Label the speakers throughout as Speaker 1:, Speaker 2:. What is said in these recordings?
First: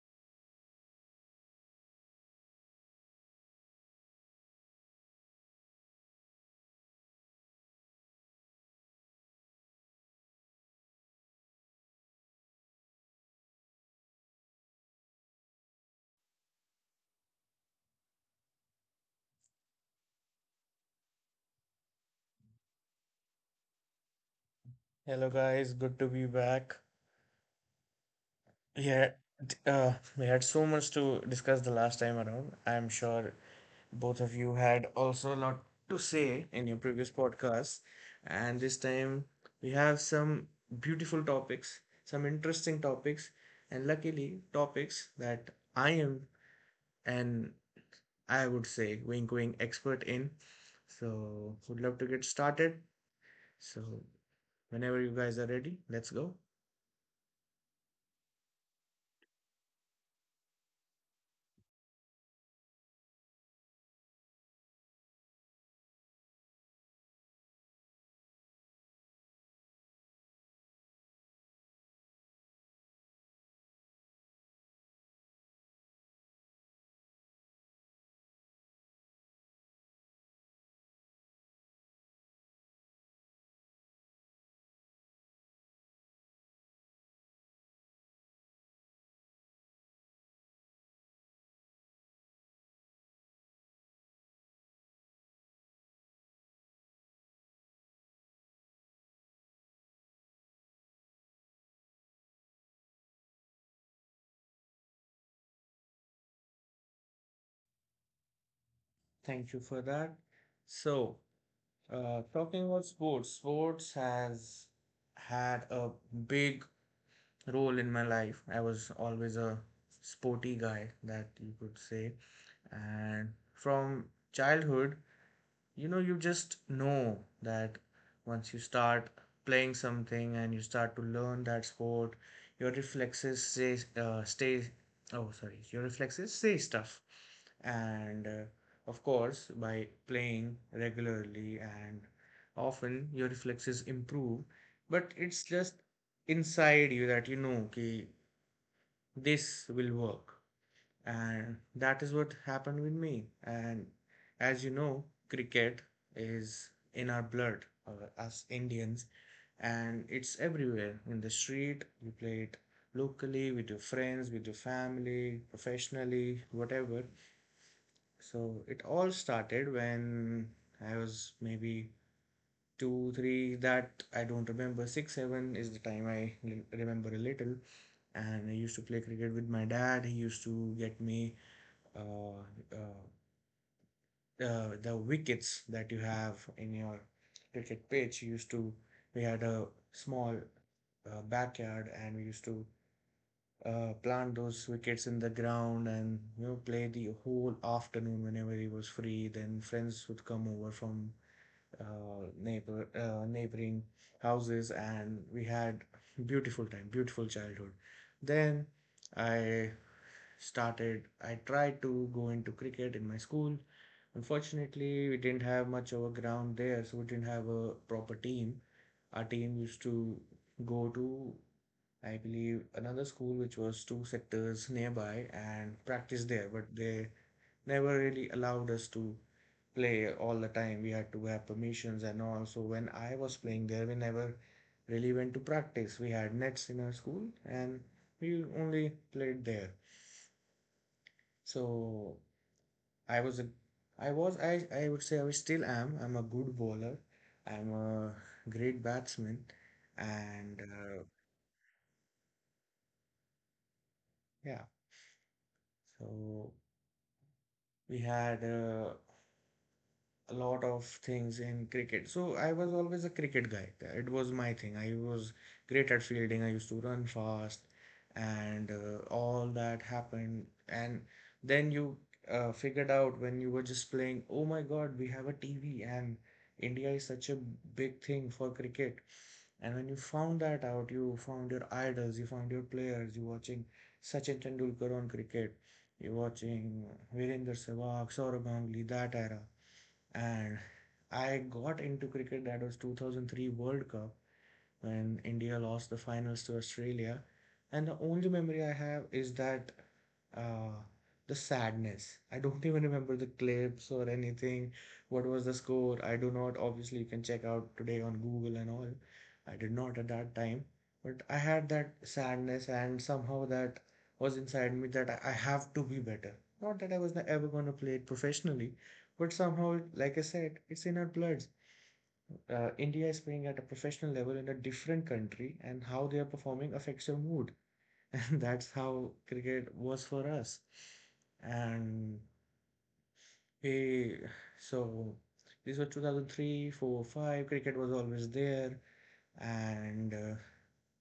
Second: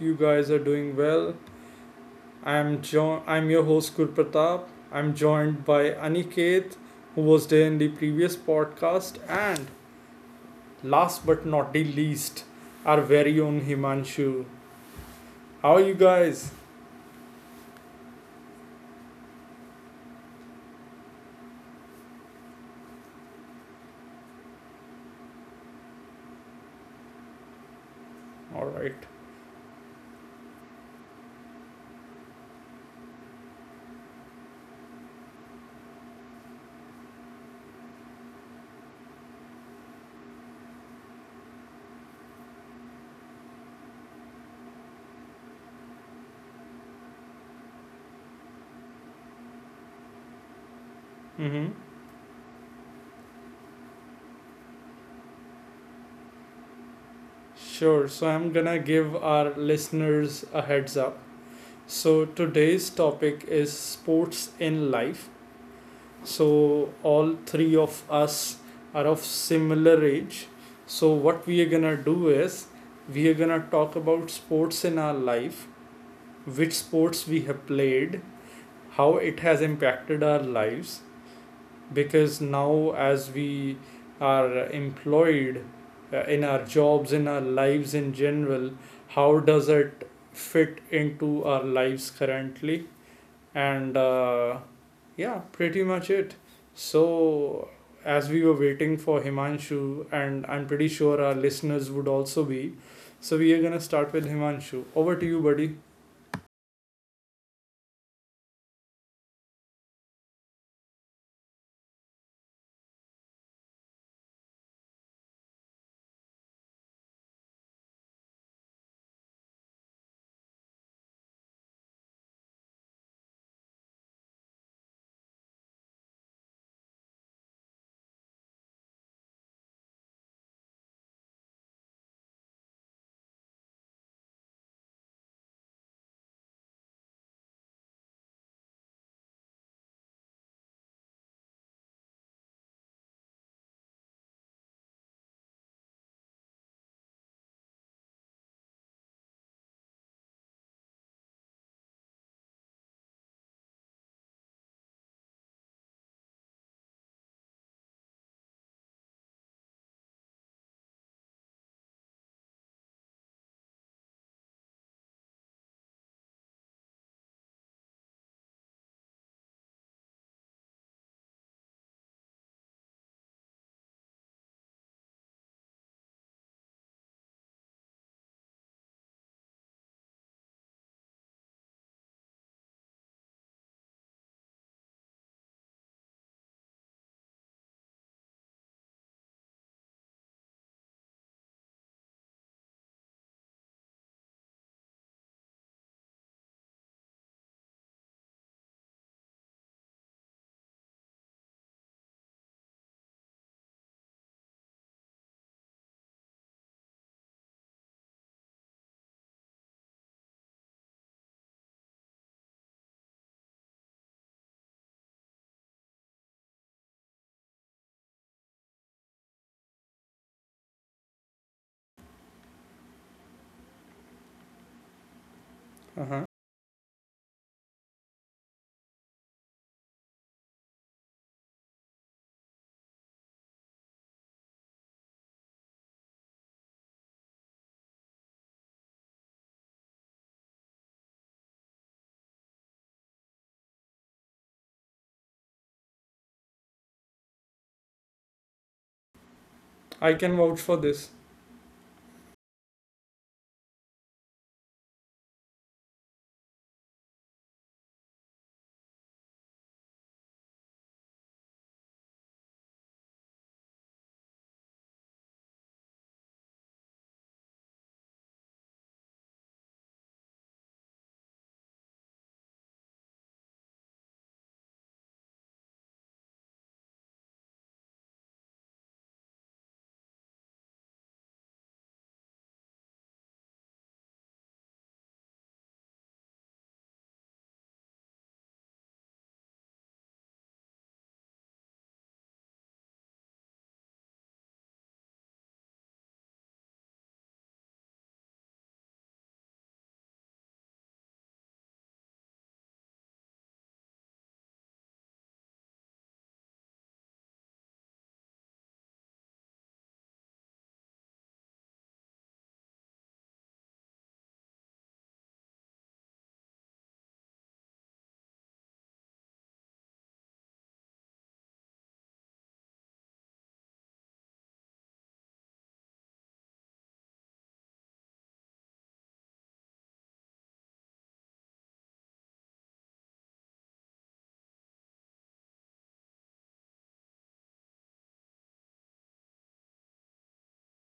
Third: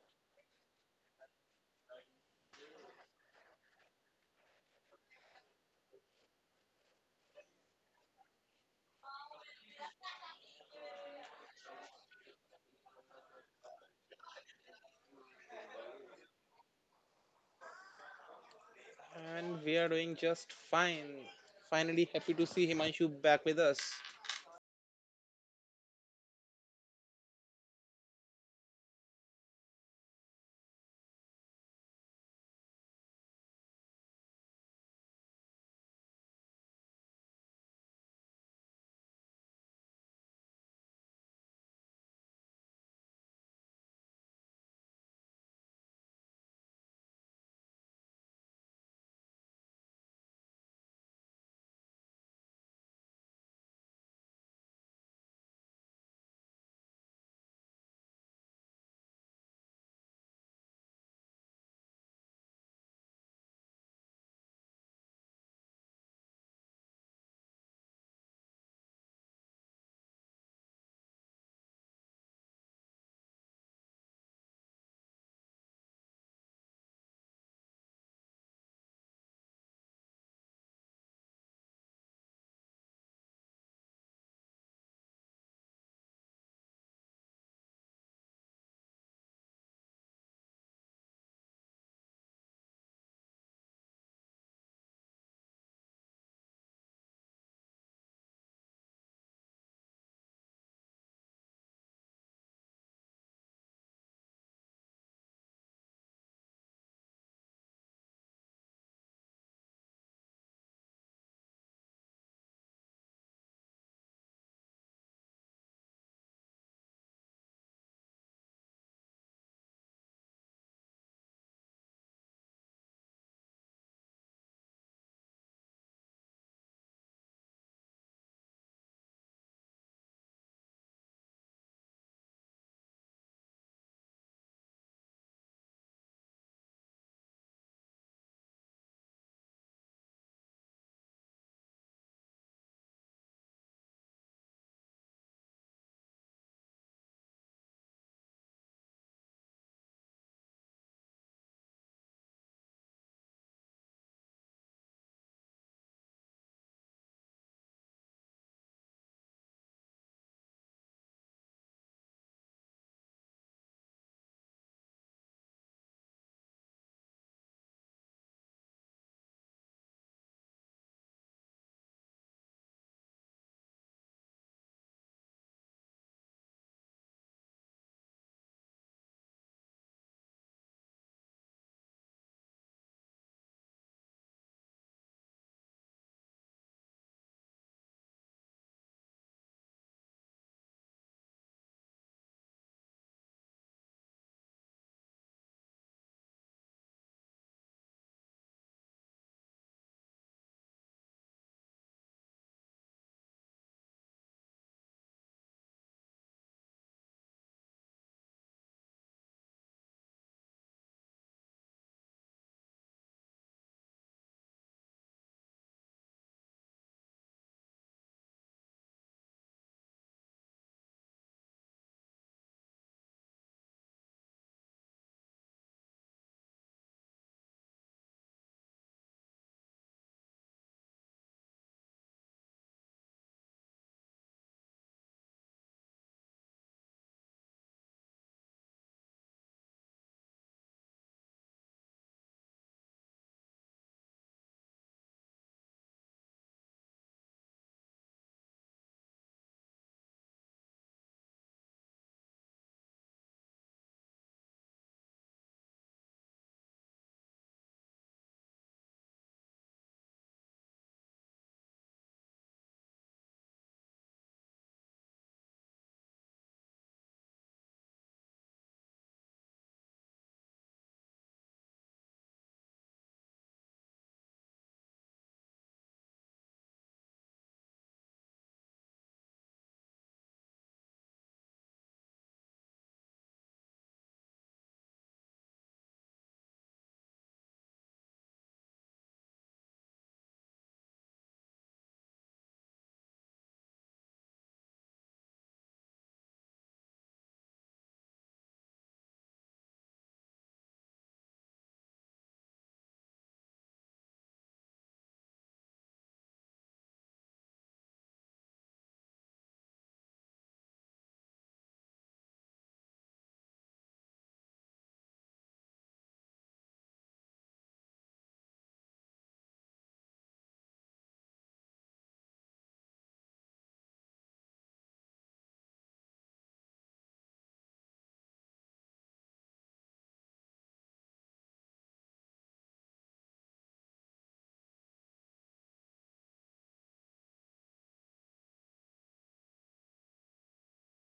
Speaker 1: you guys are doing well. I'm your host Gurpratap. I'm joined by Aniket, who was there in the previous podcast, and last but not the least, our very own Himanshu. How are you guys?
Speaker 2: And we are doing just fine. Finally, happy to see Himanshu back with us.
Speaker 3: Hello guys, good to be back.
Speaker 1: All right.
Speaker 3: Yeah, we had so much to discuss the last time around. I'm sure both of you had also a lot to say in your previous podcasts, and this time we have some beautiful topics, some interesting topics, and luckily topics that I am and I would say wink wink expert in. So
Speaker 1: Mm-hmm.
Speaker 3: would love to get started. So whenever you guys are ready, let's go.
Speaker 1: Sure. So I'm gonna give our listeners a heads up. So today's topic is sports in life, so all three of us are of similar age, so what we are gonna do is we are gonna talk about sports in our life, which sports we have played, how it has impacted our lives, because now as we are employed in our jobs, in our lives in general, how does it fit into our lives currently, and yeah, pretty much it. So, as we were waiting for Himanshu, and I'm pretty sure our listeners would also be, so we are gonna start with Himanshu. Over to you, buddy.
Speaker 3: Thank you for that. So, talking about sports, has had a big role in my life. I was always a sporty guy, that you could say. And from childhood, you know you just know that once you start playing something and you start to learn that sport, your reflexes say stuff and of course, by playing regularly and often, your reflexes improve, but it's just inside you that you know, okay, this will work. And that is what happened with me. And as you know, cricket is in our blood, us Indians, and it's everywhere. In the street you play it locally with your friends, with your family, professionally, whatever. So it all started when I was maybe two three, that I don't remember. Six seven is the time I remember a little. And I used to play cricket with my dad. He used to get me uh, uh, the wickets that you have in your cricket pitch. Used to we had a small backyard, and we used to plant those wickets in the ground, and you know, play the whole afternoon whenever he was free. Then friends would come over from neighboring houses, and we had beautiful time, beautiful childhood. Then I started I tried to go into cricket in my school. Unfortunately, we didn't have much of a ground there, so we didn't have a proper team. Our team used to go to, I believe, another school which was two sectors nearby, and
Speaker 1: Uh-huh.
Speaker 3: practice there, but they never really allowed us to play all the time. We had to have permissions and all. So when I was playing there, we never really went to practice. We had nets in our school, and we only played there. So I was a I was I would say I still am. I'm a good bowler. I'm a great batsman,
Speaker 1: I can vouch
Speaker 3: and
Speaker 1: for this.
Speaker 3: yeah. So we had a lot of things in cricket. So I was always a cricket guy. It was my thing. I was great at fielding. I used to run fast, and all that happened. And then you figured out when you were just playing, oh my God, we have a TV, and India is such a big thing for cricket. And when you found that out, you found your idols, you found your players. You're watching Sachin Tendulkar on cricket, you're watching Virendra Sehwag, Sourav Ganguly, that era. And I got into cricket. That was 2003 World Cup when India lost the finals to Australia. And the only memory I have is that, uh, the sadness. I don't even remember the clips or anything. What was the score? I do not. Obviously, you can check out today on Google and all. I did not at that time. But I had that sadness, and somehow that was inside me, that I have to be better. Not that I was ever going to play it professionally, but somehow, like I said, it's in our blood. India is playing at a professional level in a different country, and how they are performing affects your mood. And that's how cricket was for us. And we, so this was 2003, 4, 5. Cricket was always there, and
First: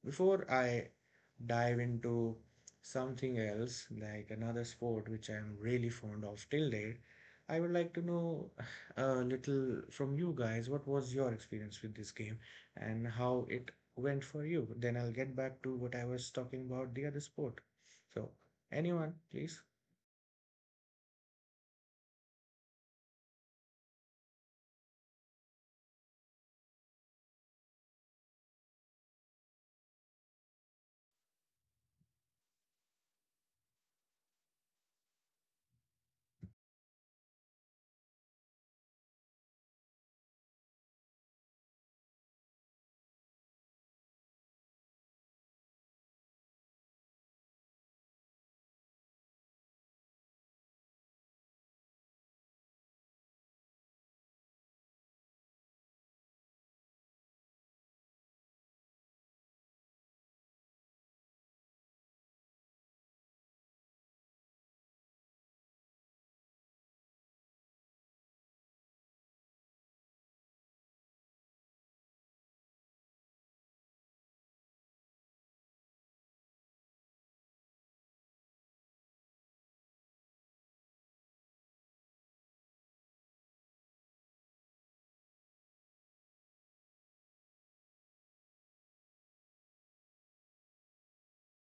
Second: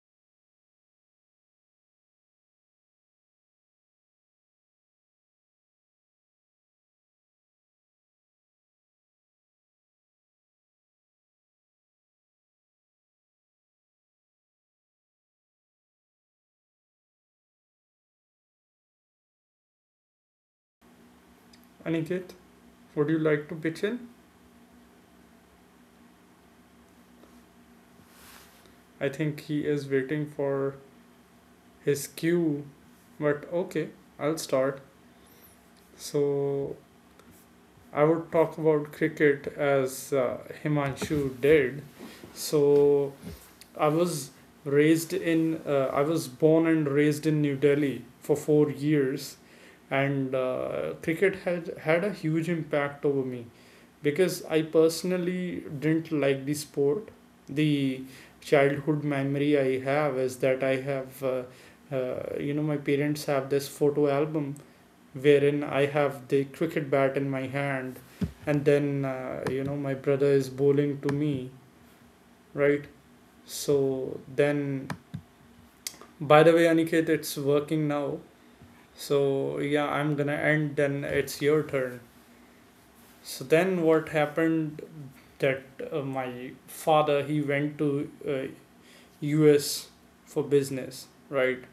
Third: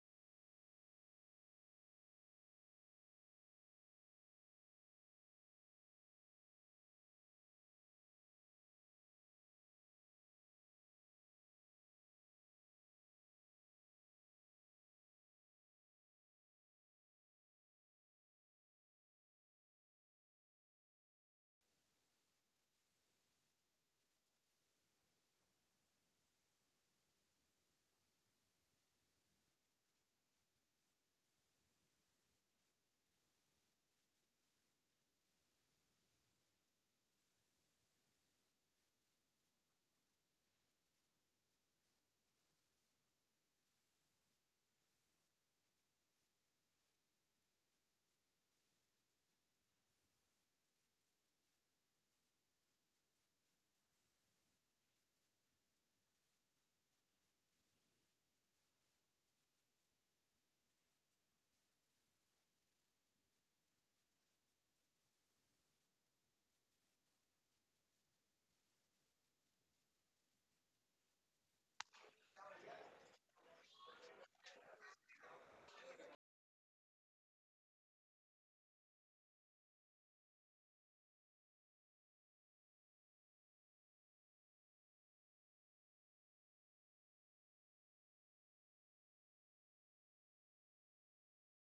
Speaker 3: before I dive into something else, like another sport which I'm really fond of till date, I would like to know a little from you guys what was your experience with this game and how it went for you. Then I'll get back to what I was talking about the other sport. So, anyone, please?
Speaker 1: Aniket, would you like to pitch in? I think he is waiting for his cue, but okay, I'll start. So, I would talk about cricket as Himanshu did. So, I was I was born and raised in New Delhi for 4 years, and cricket had had a huge impact over me because I personally didn't like the sport. The childhood memory I have is that you know, my parents have this photo album wherein I have the cricket bat in my hand, and then you know, my brother is bowling to me, right? So then By the way, Aniket, it's working now. So yeah, I'm gonna end. Then it's your turn. So then, what happened? That my father, he went to U.S. for business, right?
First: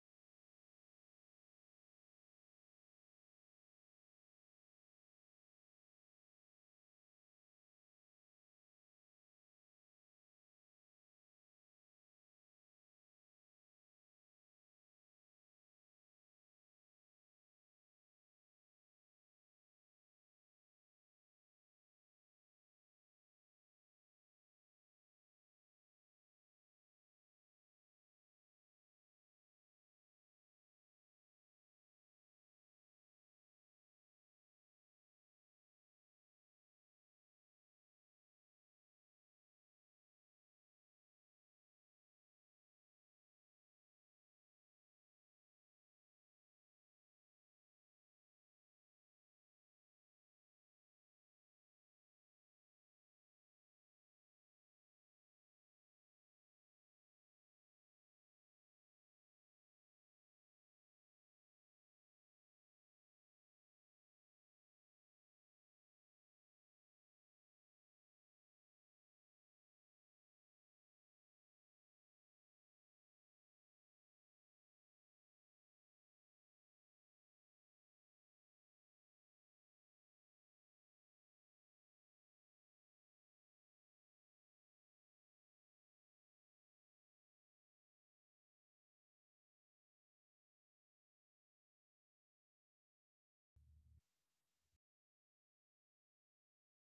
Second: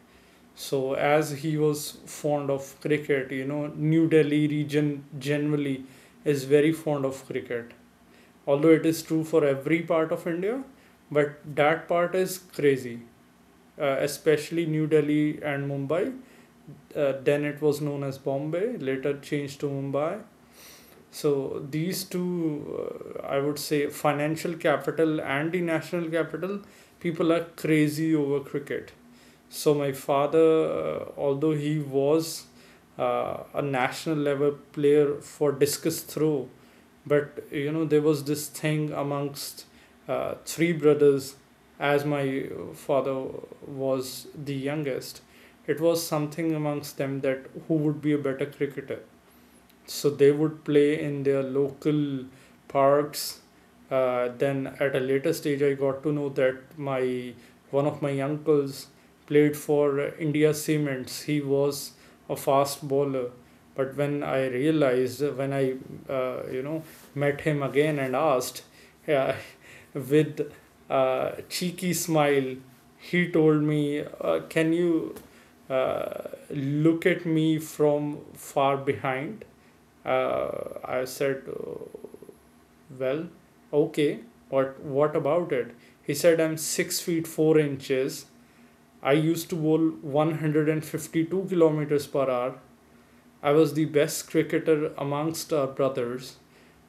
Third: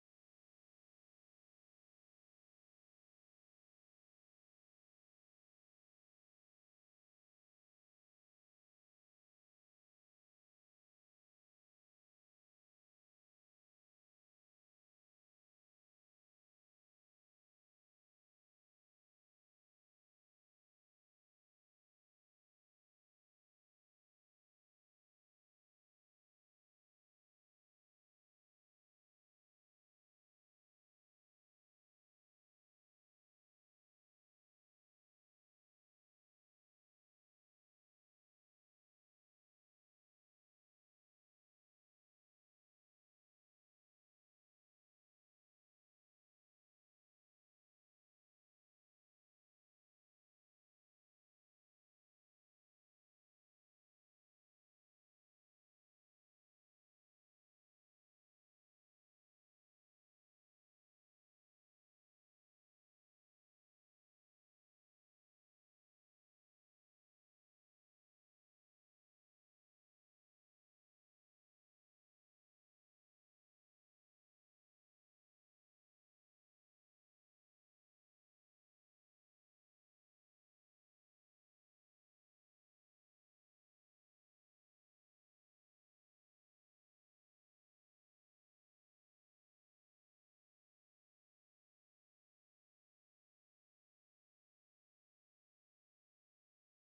Speaker 1: So as he was fond of cricket, you know, New Delhi region generally is very fond of cricket. Although it is true for every part of India, but that part is crazy, especially New Delhi and Mumbai. Then it was known as Bombay, later changed to Mumbai. So these two, I would say, financial capital and the national capital, people are crazy over cricket. So my father, although he was a national level player for discus throw, but you know, there was this thing amongst three brothers. As my father was the youngest, it was something amongst them that who would be a better cricketer, so they would play in their local parks. Then at a later stage, I got to know that my one of my uncles played for India Cements. He was a fast bowler. But when I realized, when I you know, met him again and asked, uh, with a cheeky smile, he told me, can you uh, look at me from far behind? I said, Well, okay, but what about it?" He said, "I'm 6 feet 4 inches. I used to bowl 152 kilometers per hour. I was the best cricketer amongst our brothers."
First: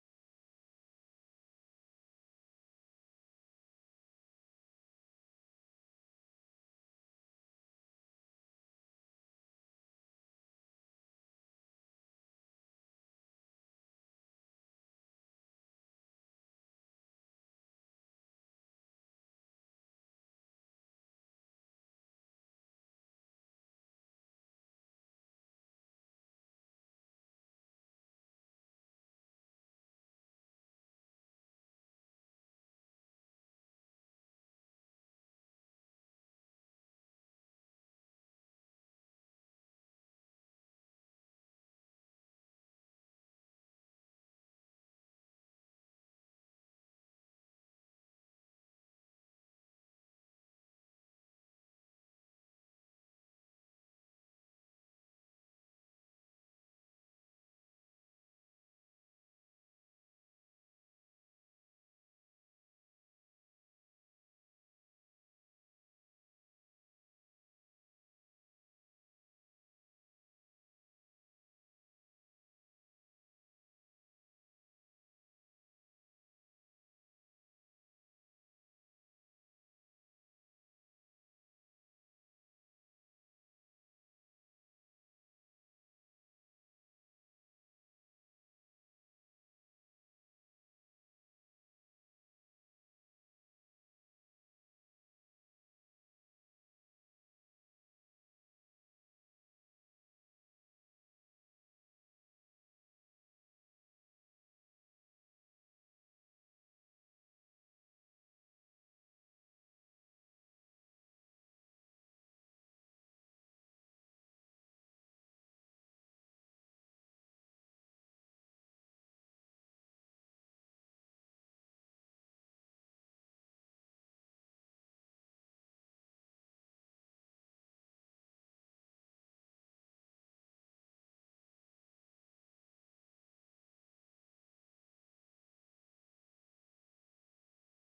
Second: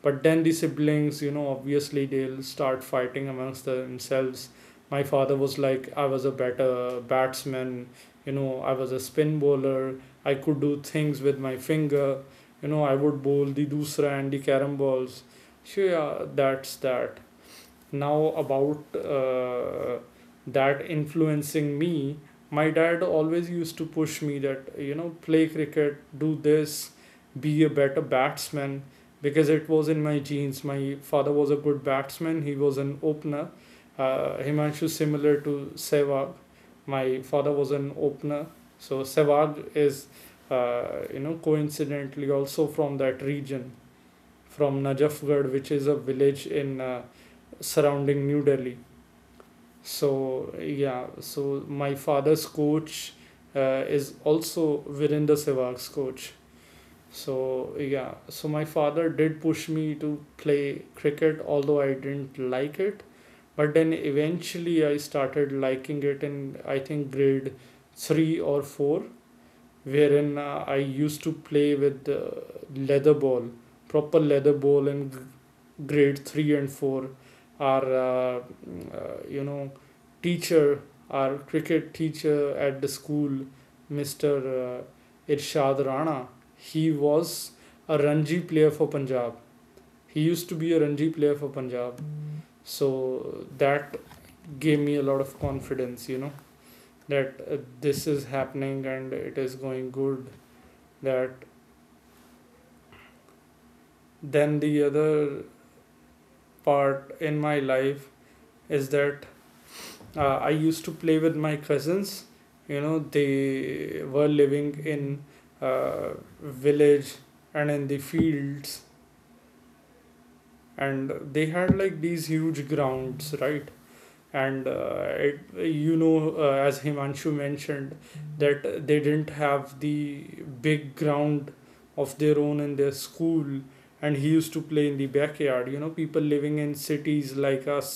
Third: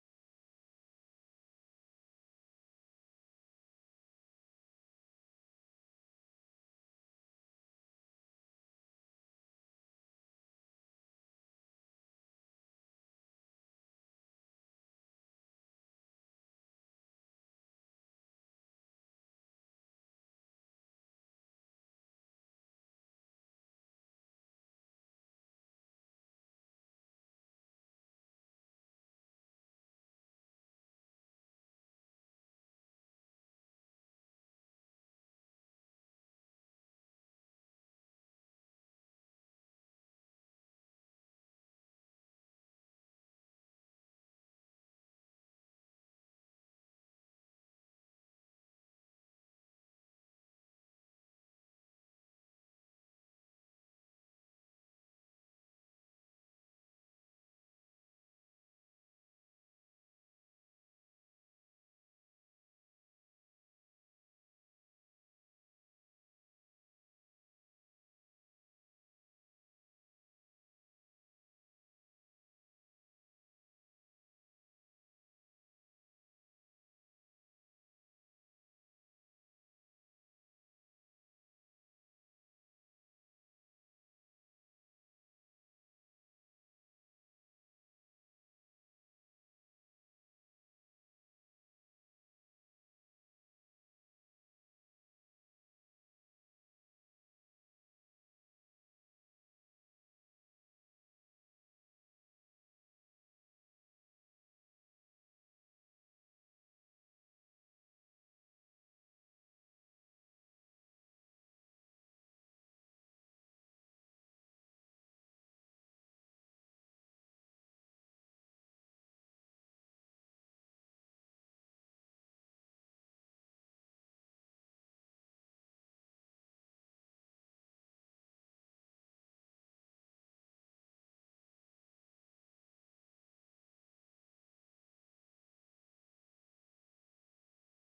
Speaker 1: But then the siblings, you know, obviously they'll start fighting amongst themselves. My father was like, I was a better batsman, you know, I was a spin bowler, I could do things with my finger, you know, I would bowl the dusra and the carom balls. So yeah, that's that. Now about that influencing me, my dad always used to push me that, you know, play cricket, do this, be a better batsman, because it was in my genes. My father was a good batsman, he was an opener. Himanshu, similar to Sehwag, my father was an opener. So Sehwag is you know, coincidentally also from that region, from Najafgarh, which is a village in surrounding New Delhi. So yeah, so my father's coach is also Virender Sehwag's coach. So yeah, so my father did push me to play cricket, although I didn't like it. But then eventually I started liking it in, I think, grade three or four, wherein I used to play with leather ball, proper leather ball, and grade 3 and 4, our you know, teacher, our cricket teacher at the school, Mr. Irshad Rana. He was a Ranji player for Punjab, he used to be a Ranji player for Punjab. So that gave me a lot of confidence, you know, that this is happening and it is going good. That, then the other part in my life is that I used to play with my cousins. You know, they were living in uh, village and in the fields, and they had like these huge grounds, right? And you know, as Himanshu mentioned, that they didn't have the big ground of their own in their school, and he used to play in the backyard. You know, people living in cities like us,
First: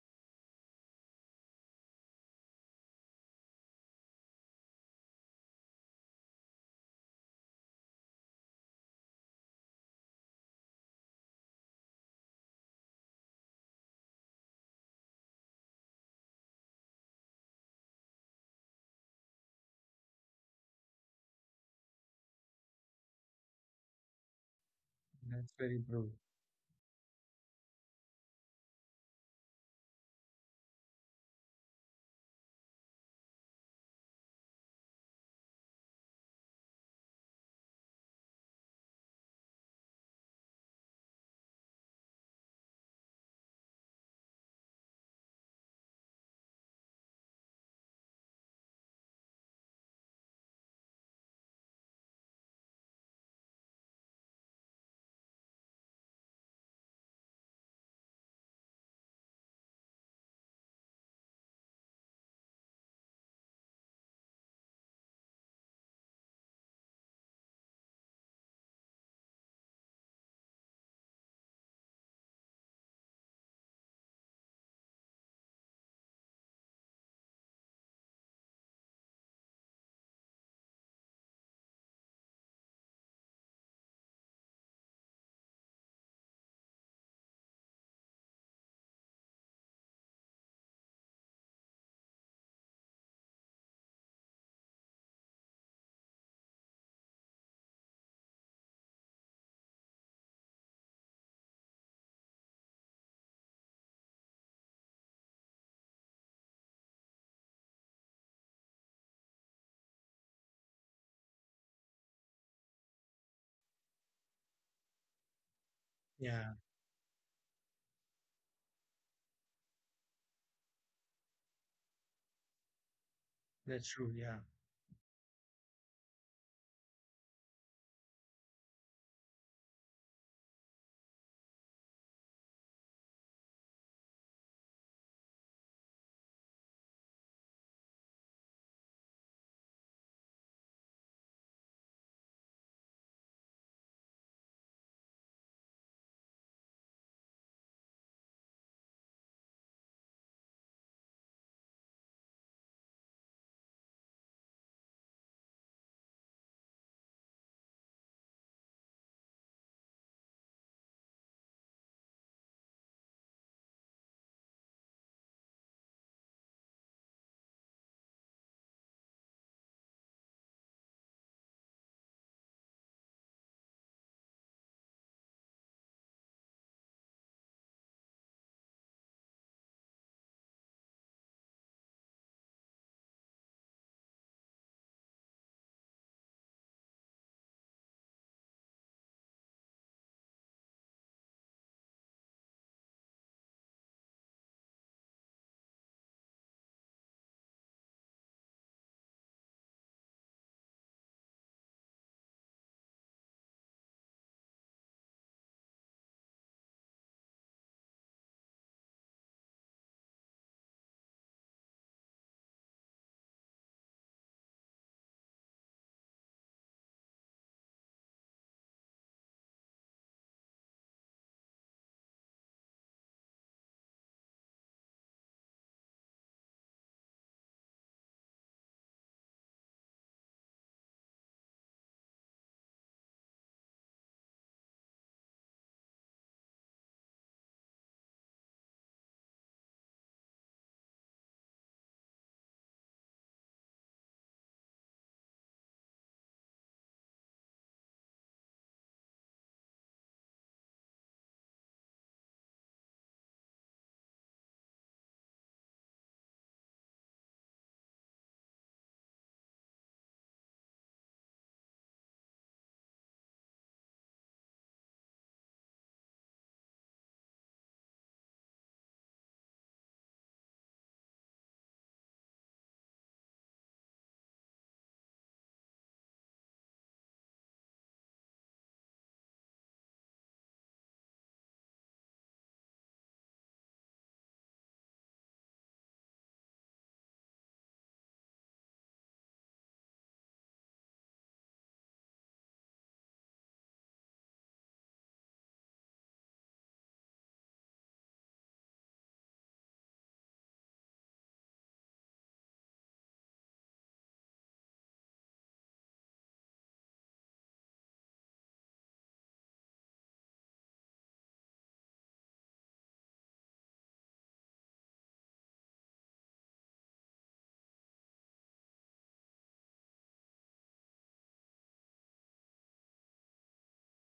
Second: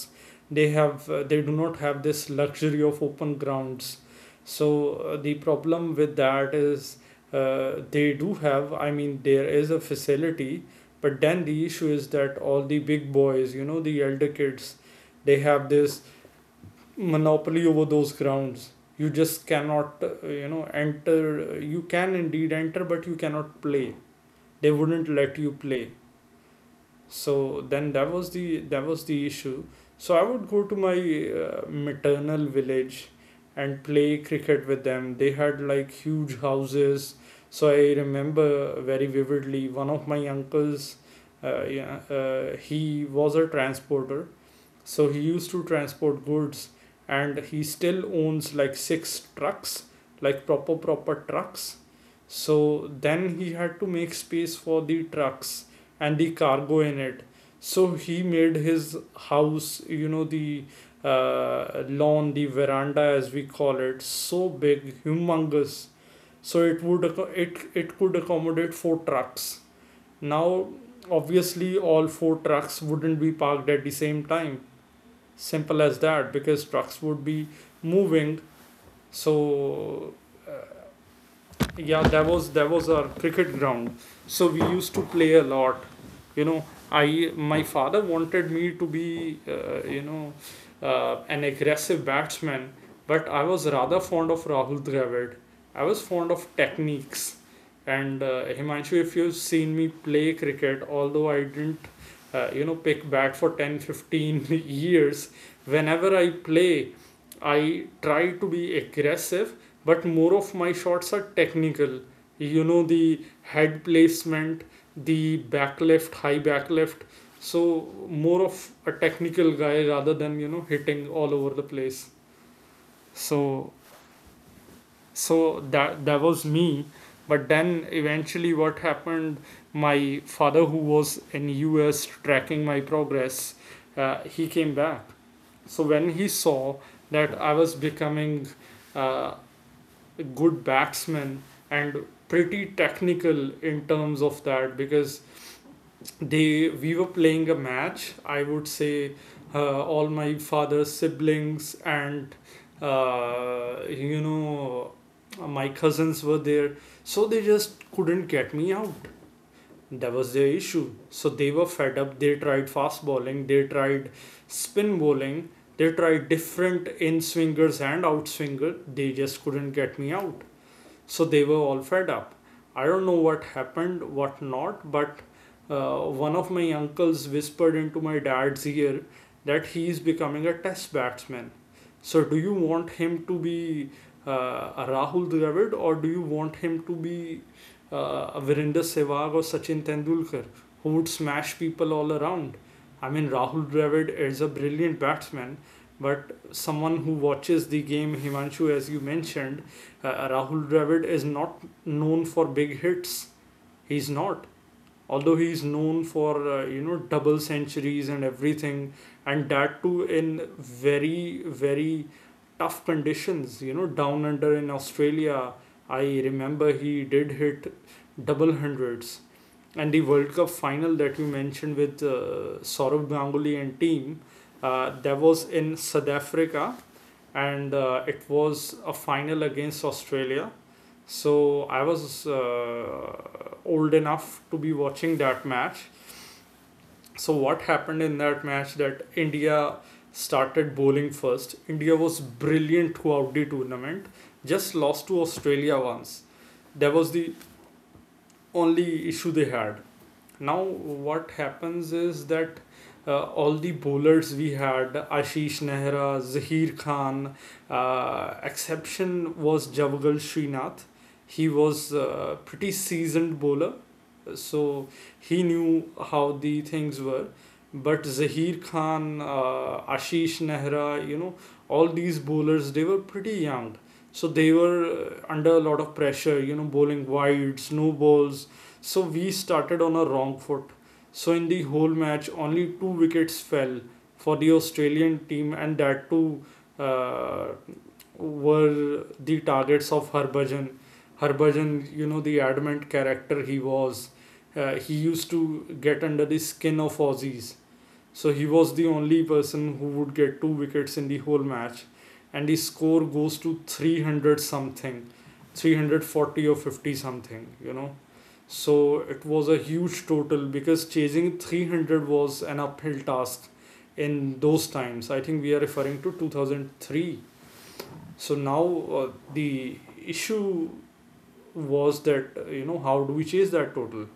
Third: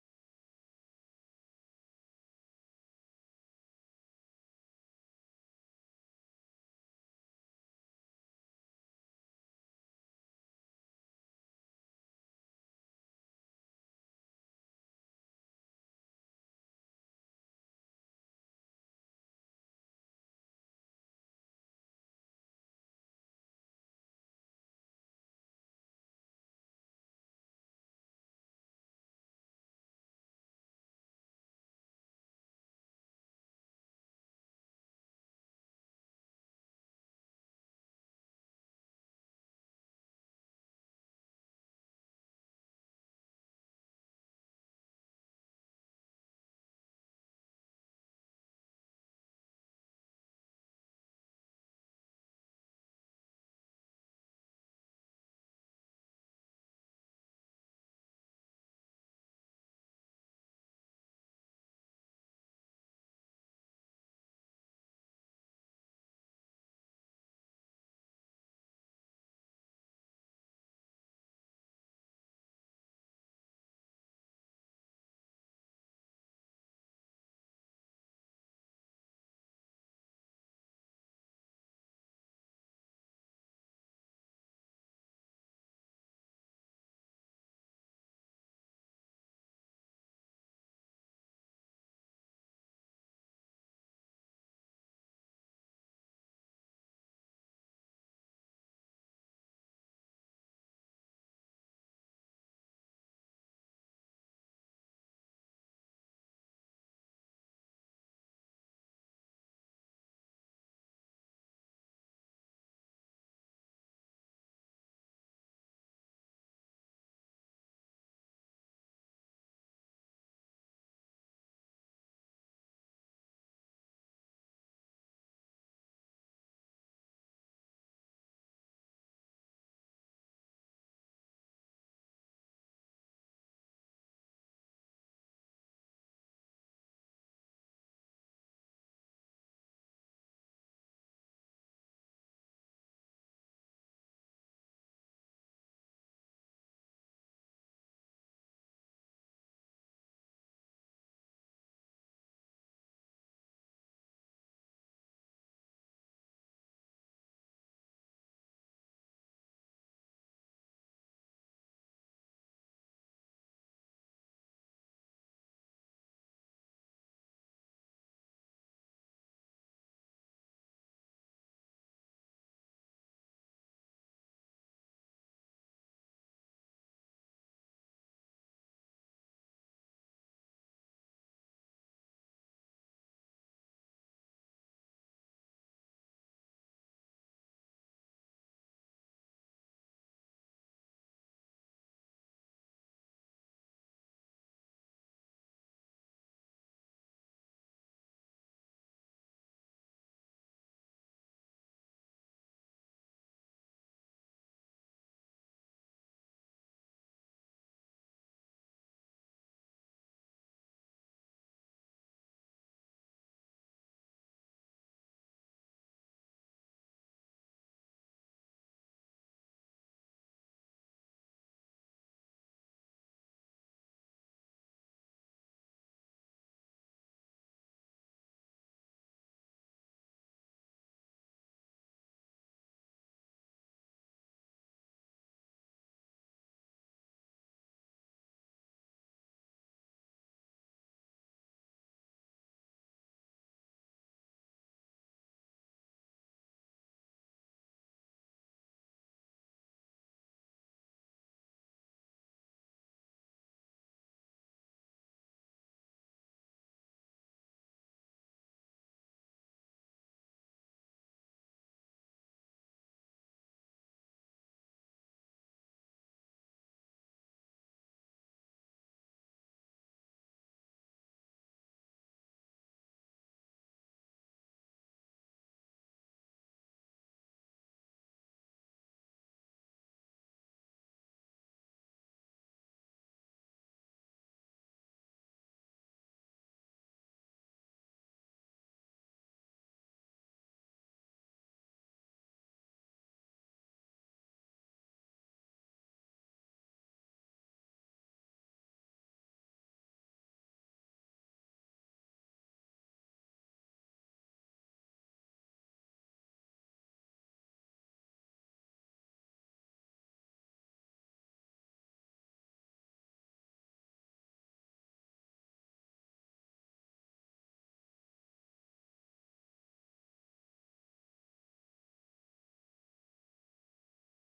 Speaker 1: they do not have this luxury of open grounds. So the problem with that is, they do have, I mean there is a facility, but then the issue is that all the big boys, you know, the elder kids, they have this monopoly over those grounds. You just cannot you know, enter. You can indeed enter, but you cannot play, they wouldn't let you
Speaker 3: That's very
Speaker 1: play.
Speaker 3: true.
Speaker 1: So then that was the issue. So I would go to my maternal village and play cricket with them. They had like huge houses. So I remember very vividly, one of my uncles, yeah, he was a transporter, so he used to transport goods, and he still owns like six trucks, like proper, proper trucks. So then he had to make space for the trucks and the cargo in it. So he made his house, you know, the lawn, the veranda as we call it, so big, humongous. So it would it it could accommodate four trucks. Now, obviously, all four trucks wouldn't be parked at the same time, simple as that, because trucks would be moving. So uh, yeah, that was our cricket ground. So we used to play a lot, you know. I my father wanted me to be you know, an aggressive batsman, but I was rather fond of Rahul Dravid. I was fond of techniques. And Himanshu, if you've seen me play cricket, although I didn't you know, pick bat for 10-15 years, whenever I play, I try to be aggressive, but more of my shots are technical. You know, the head placement, the back left, high
Speaker 3: Yeah,
Speaker 1: back left. So more of a technical guy rather than, you know, hitting all over the place. so
Speaker 3: that's true. Yeah.
Speaker 1: so that that was me. But then eventually, what happened, my father, who was in US tracking my progress, he came back. So when he saw that I was becoming uh, good batsmen and pretty technical in terms of that, because they we were playing a match, I would say, all my father's siblings and you know, my cousins were there, so they just couldn't get me out. That was their issue, so they were fed up. They tried fast bowling, they tried spin bowling, they tried different in swingers and out swinger, they just couldn't get me out. So they were all fed up. I don't know what happened, what not, but uh, one of my uncles whispered into my dad's ear that he is becoming a test batsman. So do you want him to be uh, a Rahul Dravid, or do you want him to be a Virender Sehwag or Sachin Tendulkar, who would smash people all around? I mean, Rahul Dravid is a brilliant batsman, but someone who watches the game, Himanshu, as you mentioned, Rahul Dravid is not known for big hits. He's not. Although he's known for you know, double centuries and everything, and that too in very very tough conditions. You know, down under in Australia, I remember he did hit double hundreds. And the World Cup final that you mentioned with Saurabh Ganguly and team, that was in South Africa, and it was a final against Australia. So I was old enough to be watching that match. So what happened in that match, that India started bowling first. India was brilliant throughout the tournament. Just lost to Australia once. That was the only issue they had. Now, what happens is that all the bowlers we had, Ashish Nehra, Zaheer Khan, exception was Javagal Srinath. He was a pretty seasoned bowler, so he knew how the things were. But Zaheer Khan, Ashish Nehra, you know, all these bowlers, they were pretty young. So they were under a lot of pressure, you know, bowling wides, no balls, so we started on a wrong foot. So in the whole match, only two wickets fell for the Australian team, and that too uh, were the targets of Harbhajan. Harbhajan, you know the adamant character he was. He used to get under the skin of Aussies. So he was the only person who would get two wickets in the whole match, and the score goes to 300 something, 340 or 50 something, you know. So it was a huge total because chasing 300 was an uphill task in those times. I think we are referring to 2003. So now the issue was that, you know, how do we chase that total?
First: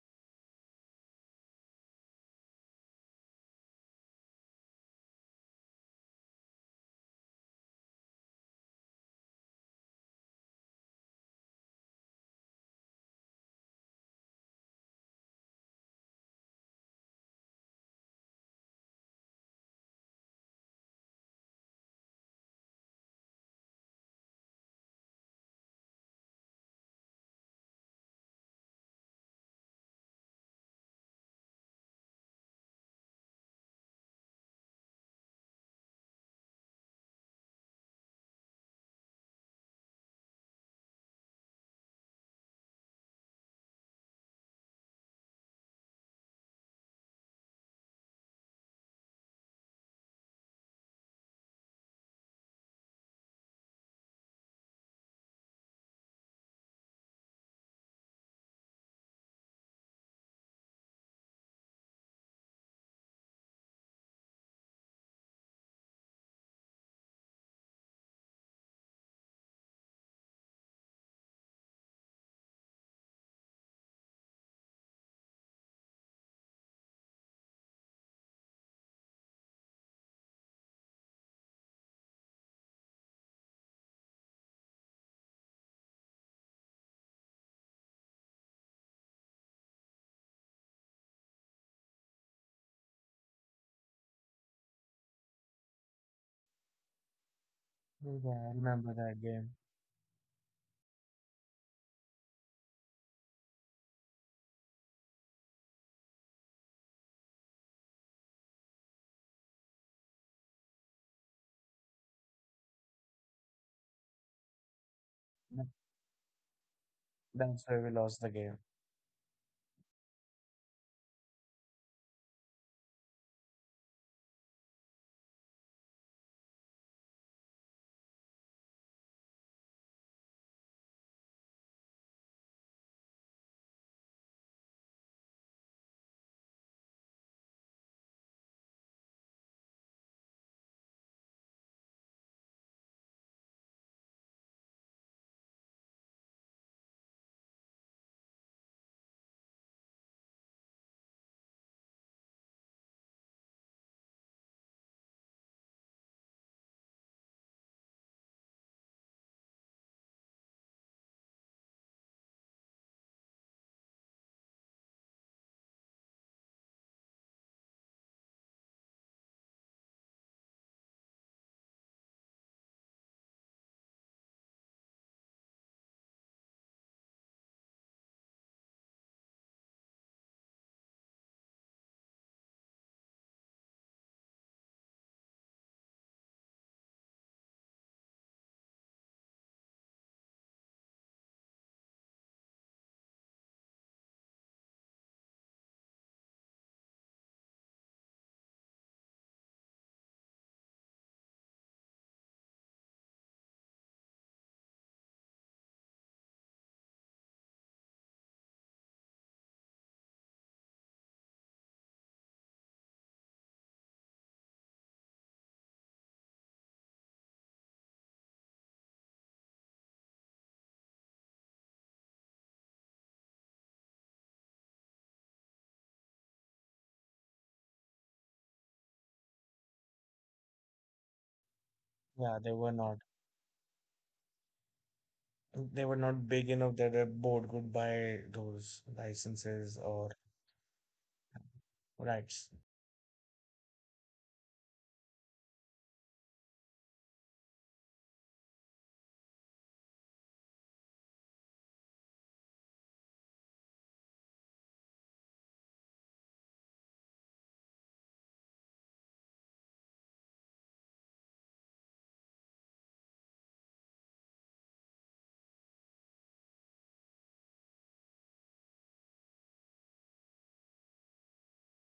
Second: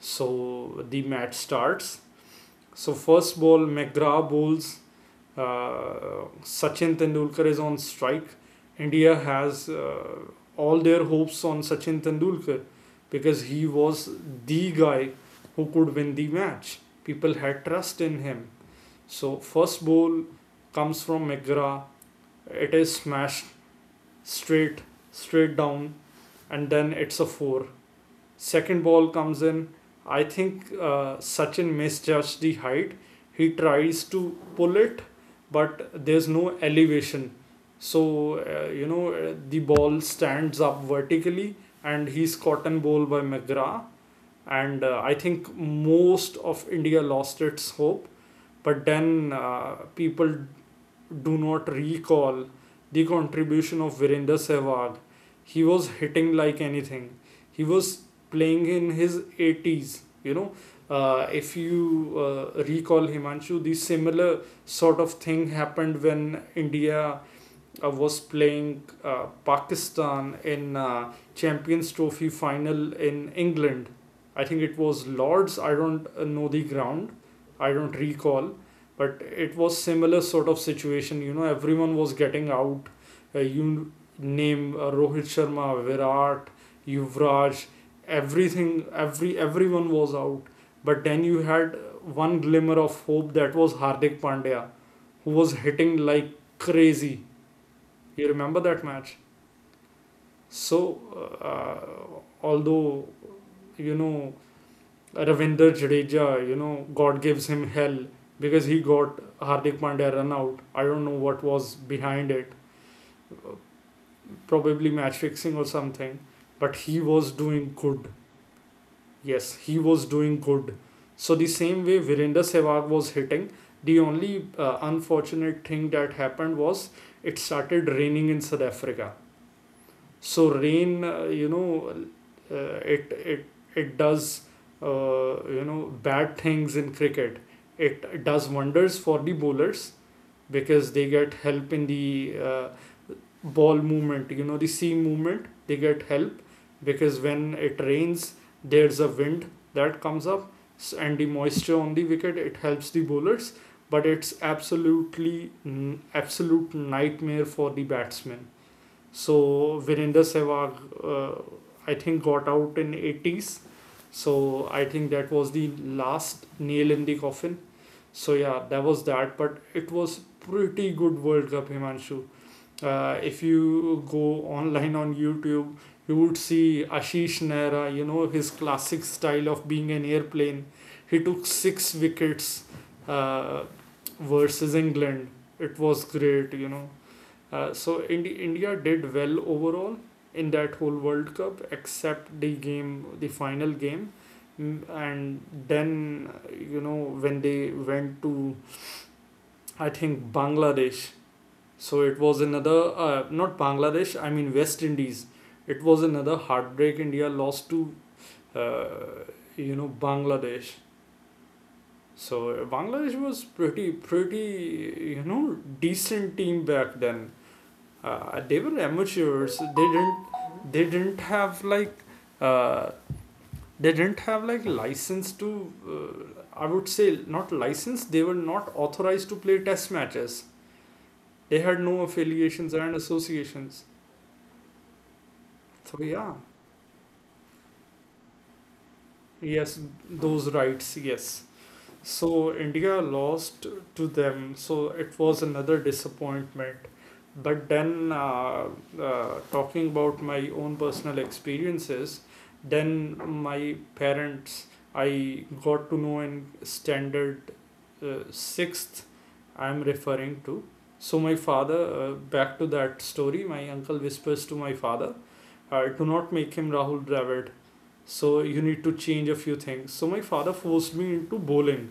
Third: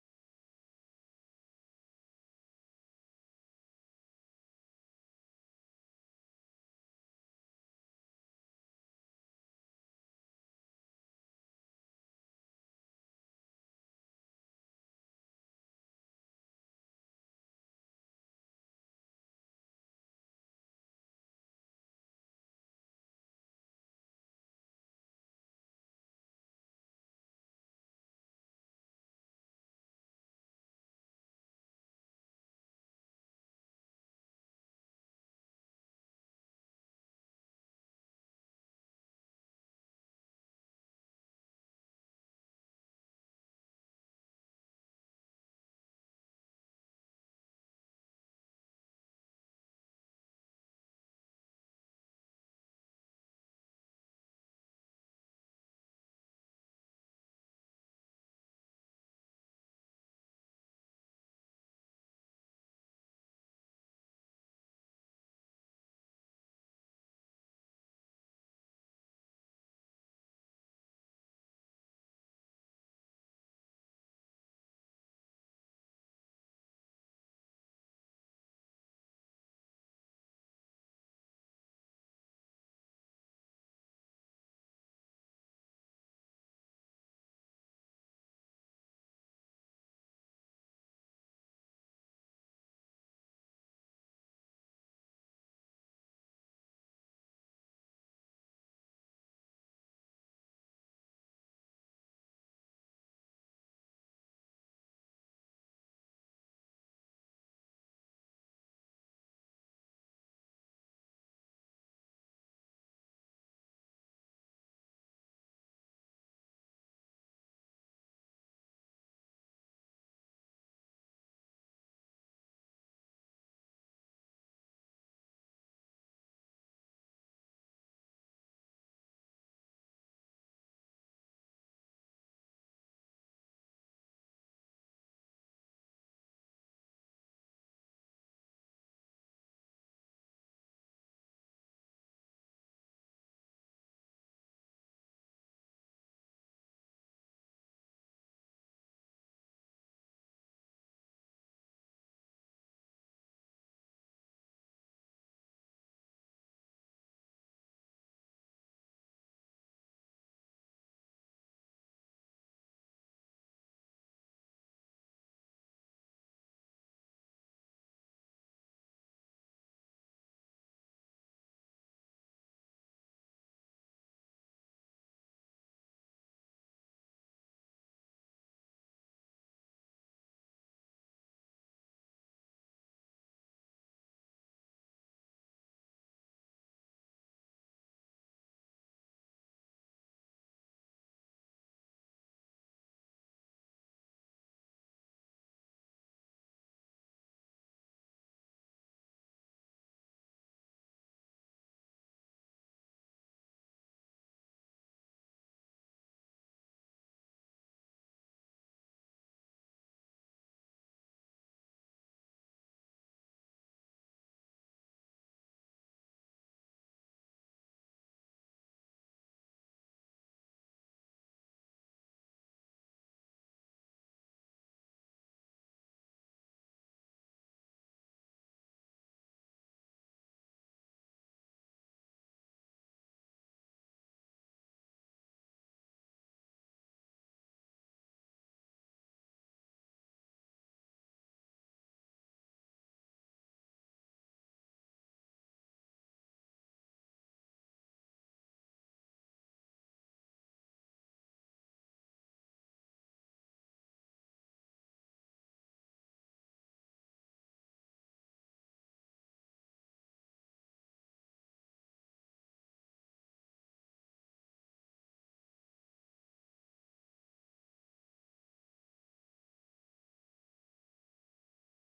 Speaker 1: So the match starts. So first ball, McGrath bowls, Sachin Tendulkar is on strike. India has, all their hopes on Sachin Tendulkar because he was the guy who could win the match. People had trust in him. So first ball comes from McGrath. It is smashed straight, straight down, and then it's a four. Second ball comes in. I think Sachin misjudged the height. He tries to pull it, but there's no elevation. So, you know, the ball stands up vertically and he's cotton ball by McGrath. And I think most of India lost its hope. But then people do not recall the contribution of Virender Sehwag. He was hitting like anything. He was playing in his 80s. You know, if you recall Himanshu, the similar sort of thing happened when India was playing Pakistan in Champions Trophy final in England. I think it was Lords. I don't know the ground. I don't recall, but it was similar sort of situation. You know, everyone was getting out. You name, Rohit Sharma, Virat, Yuvraj, everything. Everyone was out. But then you had one glimmer of hope that was Hardik Pandya, who was hitting like crazy. You
Speaker 3: Yeah, I
Speaker 1: remember that
Speaker 3: remember
Speaker 1: match?
Speaker 3: that game.
Speaker 1: So, although, you know, Ravinder Jadeja, you know, God gives him hell because he got Hardik Pandya run out. I don't know what was behind it. Probably match fixing or
Speaker 3: That-
Speaker 1: something. But he was
Speaker 3: That's
Speaker 1: doing
Speaker 3: where we
Speaker 1: good.
Speaker 3: lost the game.
Speaker 1: Yes, he was doing good. So the same way Virender Sehwag was hitting, the only unfortunate thing that happened was it started raining in South Africa. So rain, you know, it it does, you know, bad things in cricket. It does wonders for the bowlers because they get help in the, ball movement, you know, the seam movement they get help, because when it rains there's a wind that comes up and the moisture on the wicket it helps the bowlers, but it's absolute nightmare for the batsmen. So Virender Sehwag, uh, I think, got out in 80s. So I think that was the last nail in the coffin. So yeah, that was that. But it was pretty good World Cup, Himanshu. If you go online on YouTube, you would see Ashish Nehra. You know his classic style of being an airplane. He took six wickets uh, versus England. It was great, you know. So India did well overall in that whole World Cup, except the game, the final game. Mm. And then you know, when they went to, I think, Bangladesh. So it was another, not Bangladesh, I mean West Indies. It was another heartbreak. India lost to, uh, you know, Bangladesh. So Bangladesh was pretty you know decent team back then. They were amateurs. They didn't have like, uh, they didn't have like license to. Uh, I would say not license. They were not authorized to play test matches. They had no
Speaker 3: Yeah, they
Speaker 1: affiliations
Speaker 3: were
Speaker 1: and
Speaker 3: not.
Speaker 1: associations.
Speaker 3: They
Speaker 1: So
Speaker 3: were
Speaker 1: yeah,
Speaker 3: not big enough that the board could buy those
Speaker 1: yes,
Speaker 3: licenses or
Speaker 1: those rights. Yes.
Speaker 3: rights.
Speaker 1: So India lost to them, so it was another disappointment. But then, talking about my own personal experiences, then my parents, I got to know in standard, sixth, I'm referring to. So my father, back to that story, my uncle whispers to my father, "Do not make him Rahul Dravid. So you need to change a few things." So my father forced me into bowling,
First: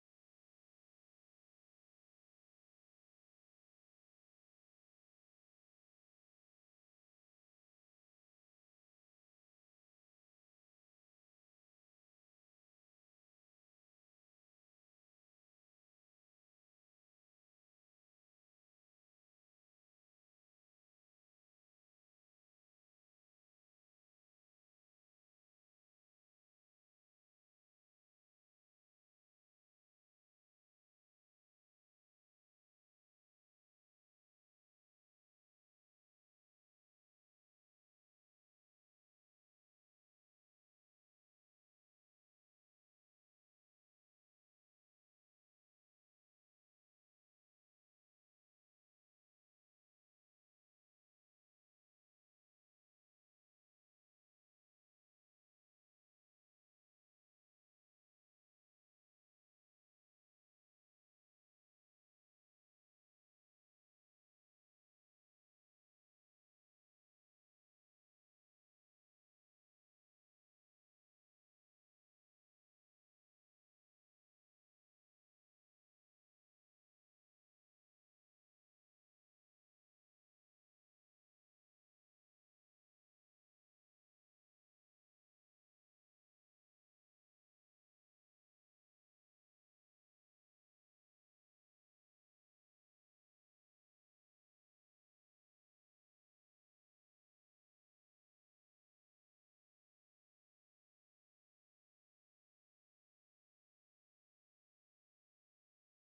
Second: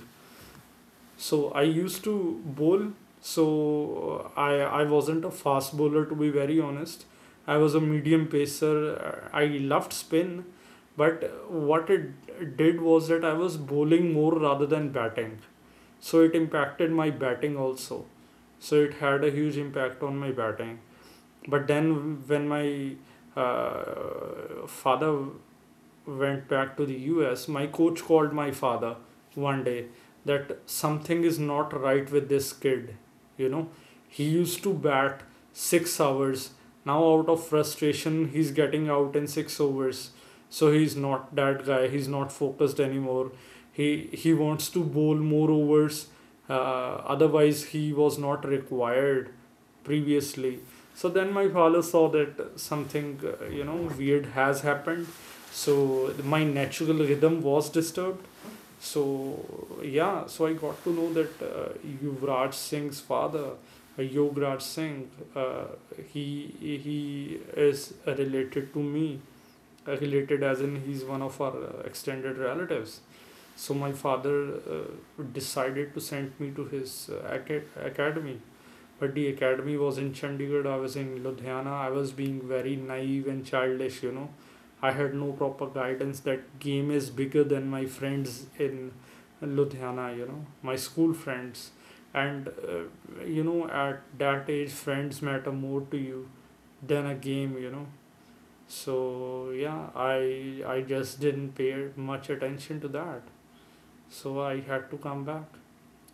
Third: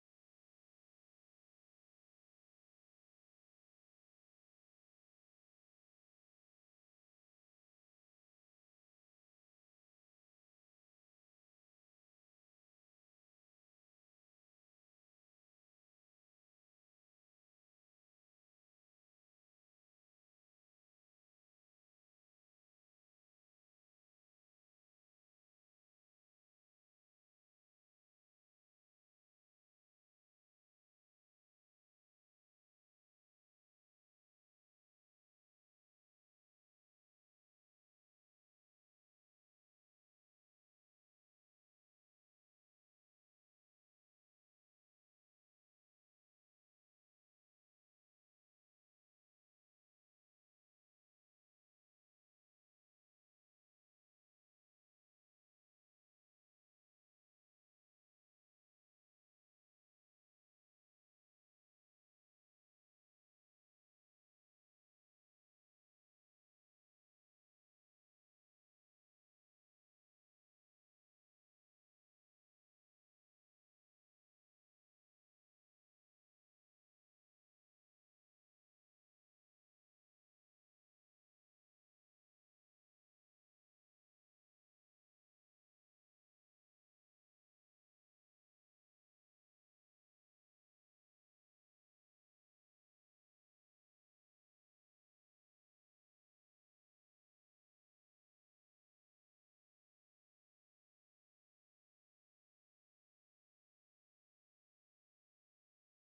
Speaker 1: so I used to bowl. So I wasn't a fast bowler to be very honest. I was a medium pacer. I loved spin, but what it did was that I was bowling more rather than batting. So it impacted my batting also. So it had a huge impact on my batting. But then when my father went back to the US, my coach called my father one day that something is not right with this kid. You know, he used to bat 6 hours. Now, out of frustration, he's getting out in six overs. So he's not that guy. He's not focused anymore. He wants to bowl more overs. Otherwise, he was not required previously. So then my father saw that something, you know, weird has happened. So my natural rhythm was disturbed. So yeah, so I got to know that, Yuvraj Singh's father, Yograj Singh, uh, he he is related to me. Related as in he's one of our, extended relatives. So my father, uh, decided to send me to his, academy, but the academy was in Chandigarh, I was in Ludhiana. I was being very naive and childish, you know. I had no proper guidance that game is bigger than my friends in Ludhiana, you know, my school friends. And, you know, at that age, friends matter more to you than a game, you know. So, yeah, I just didn't pay much attention to that. So I had to come back.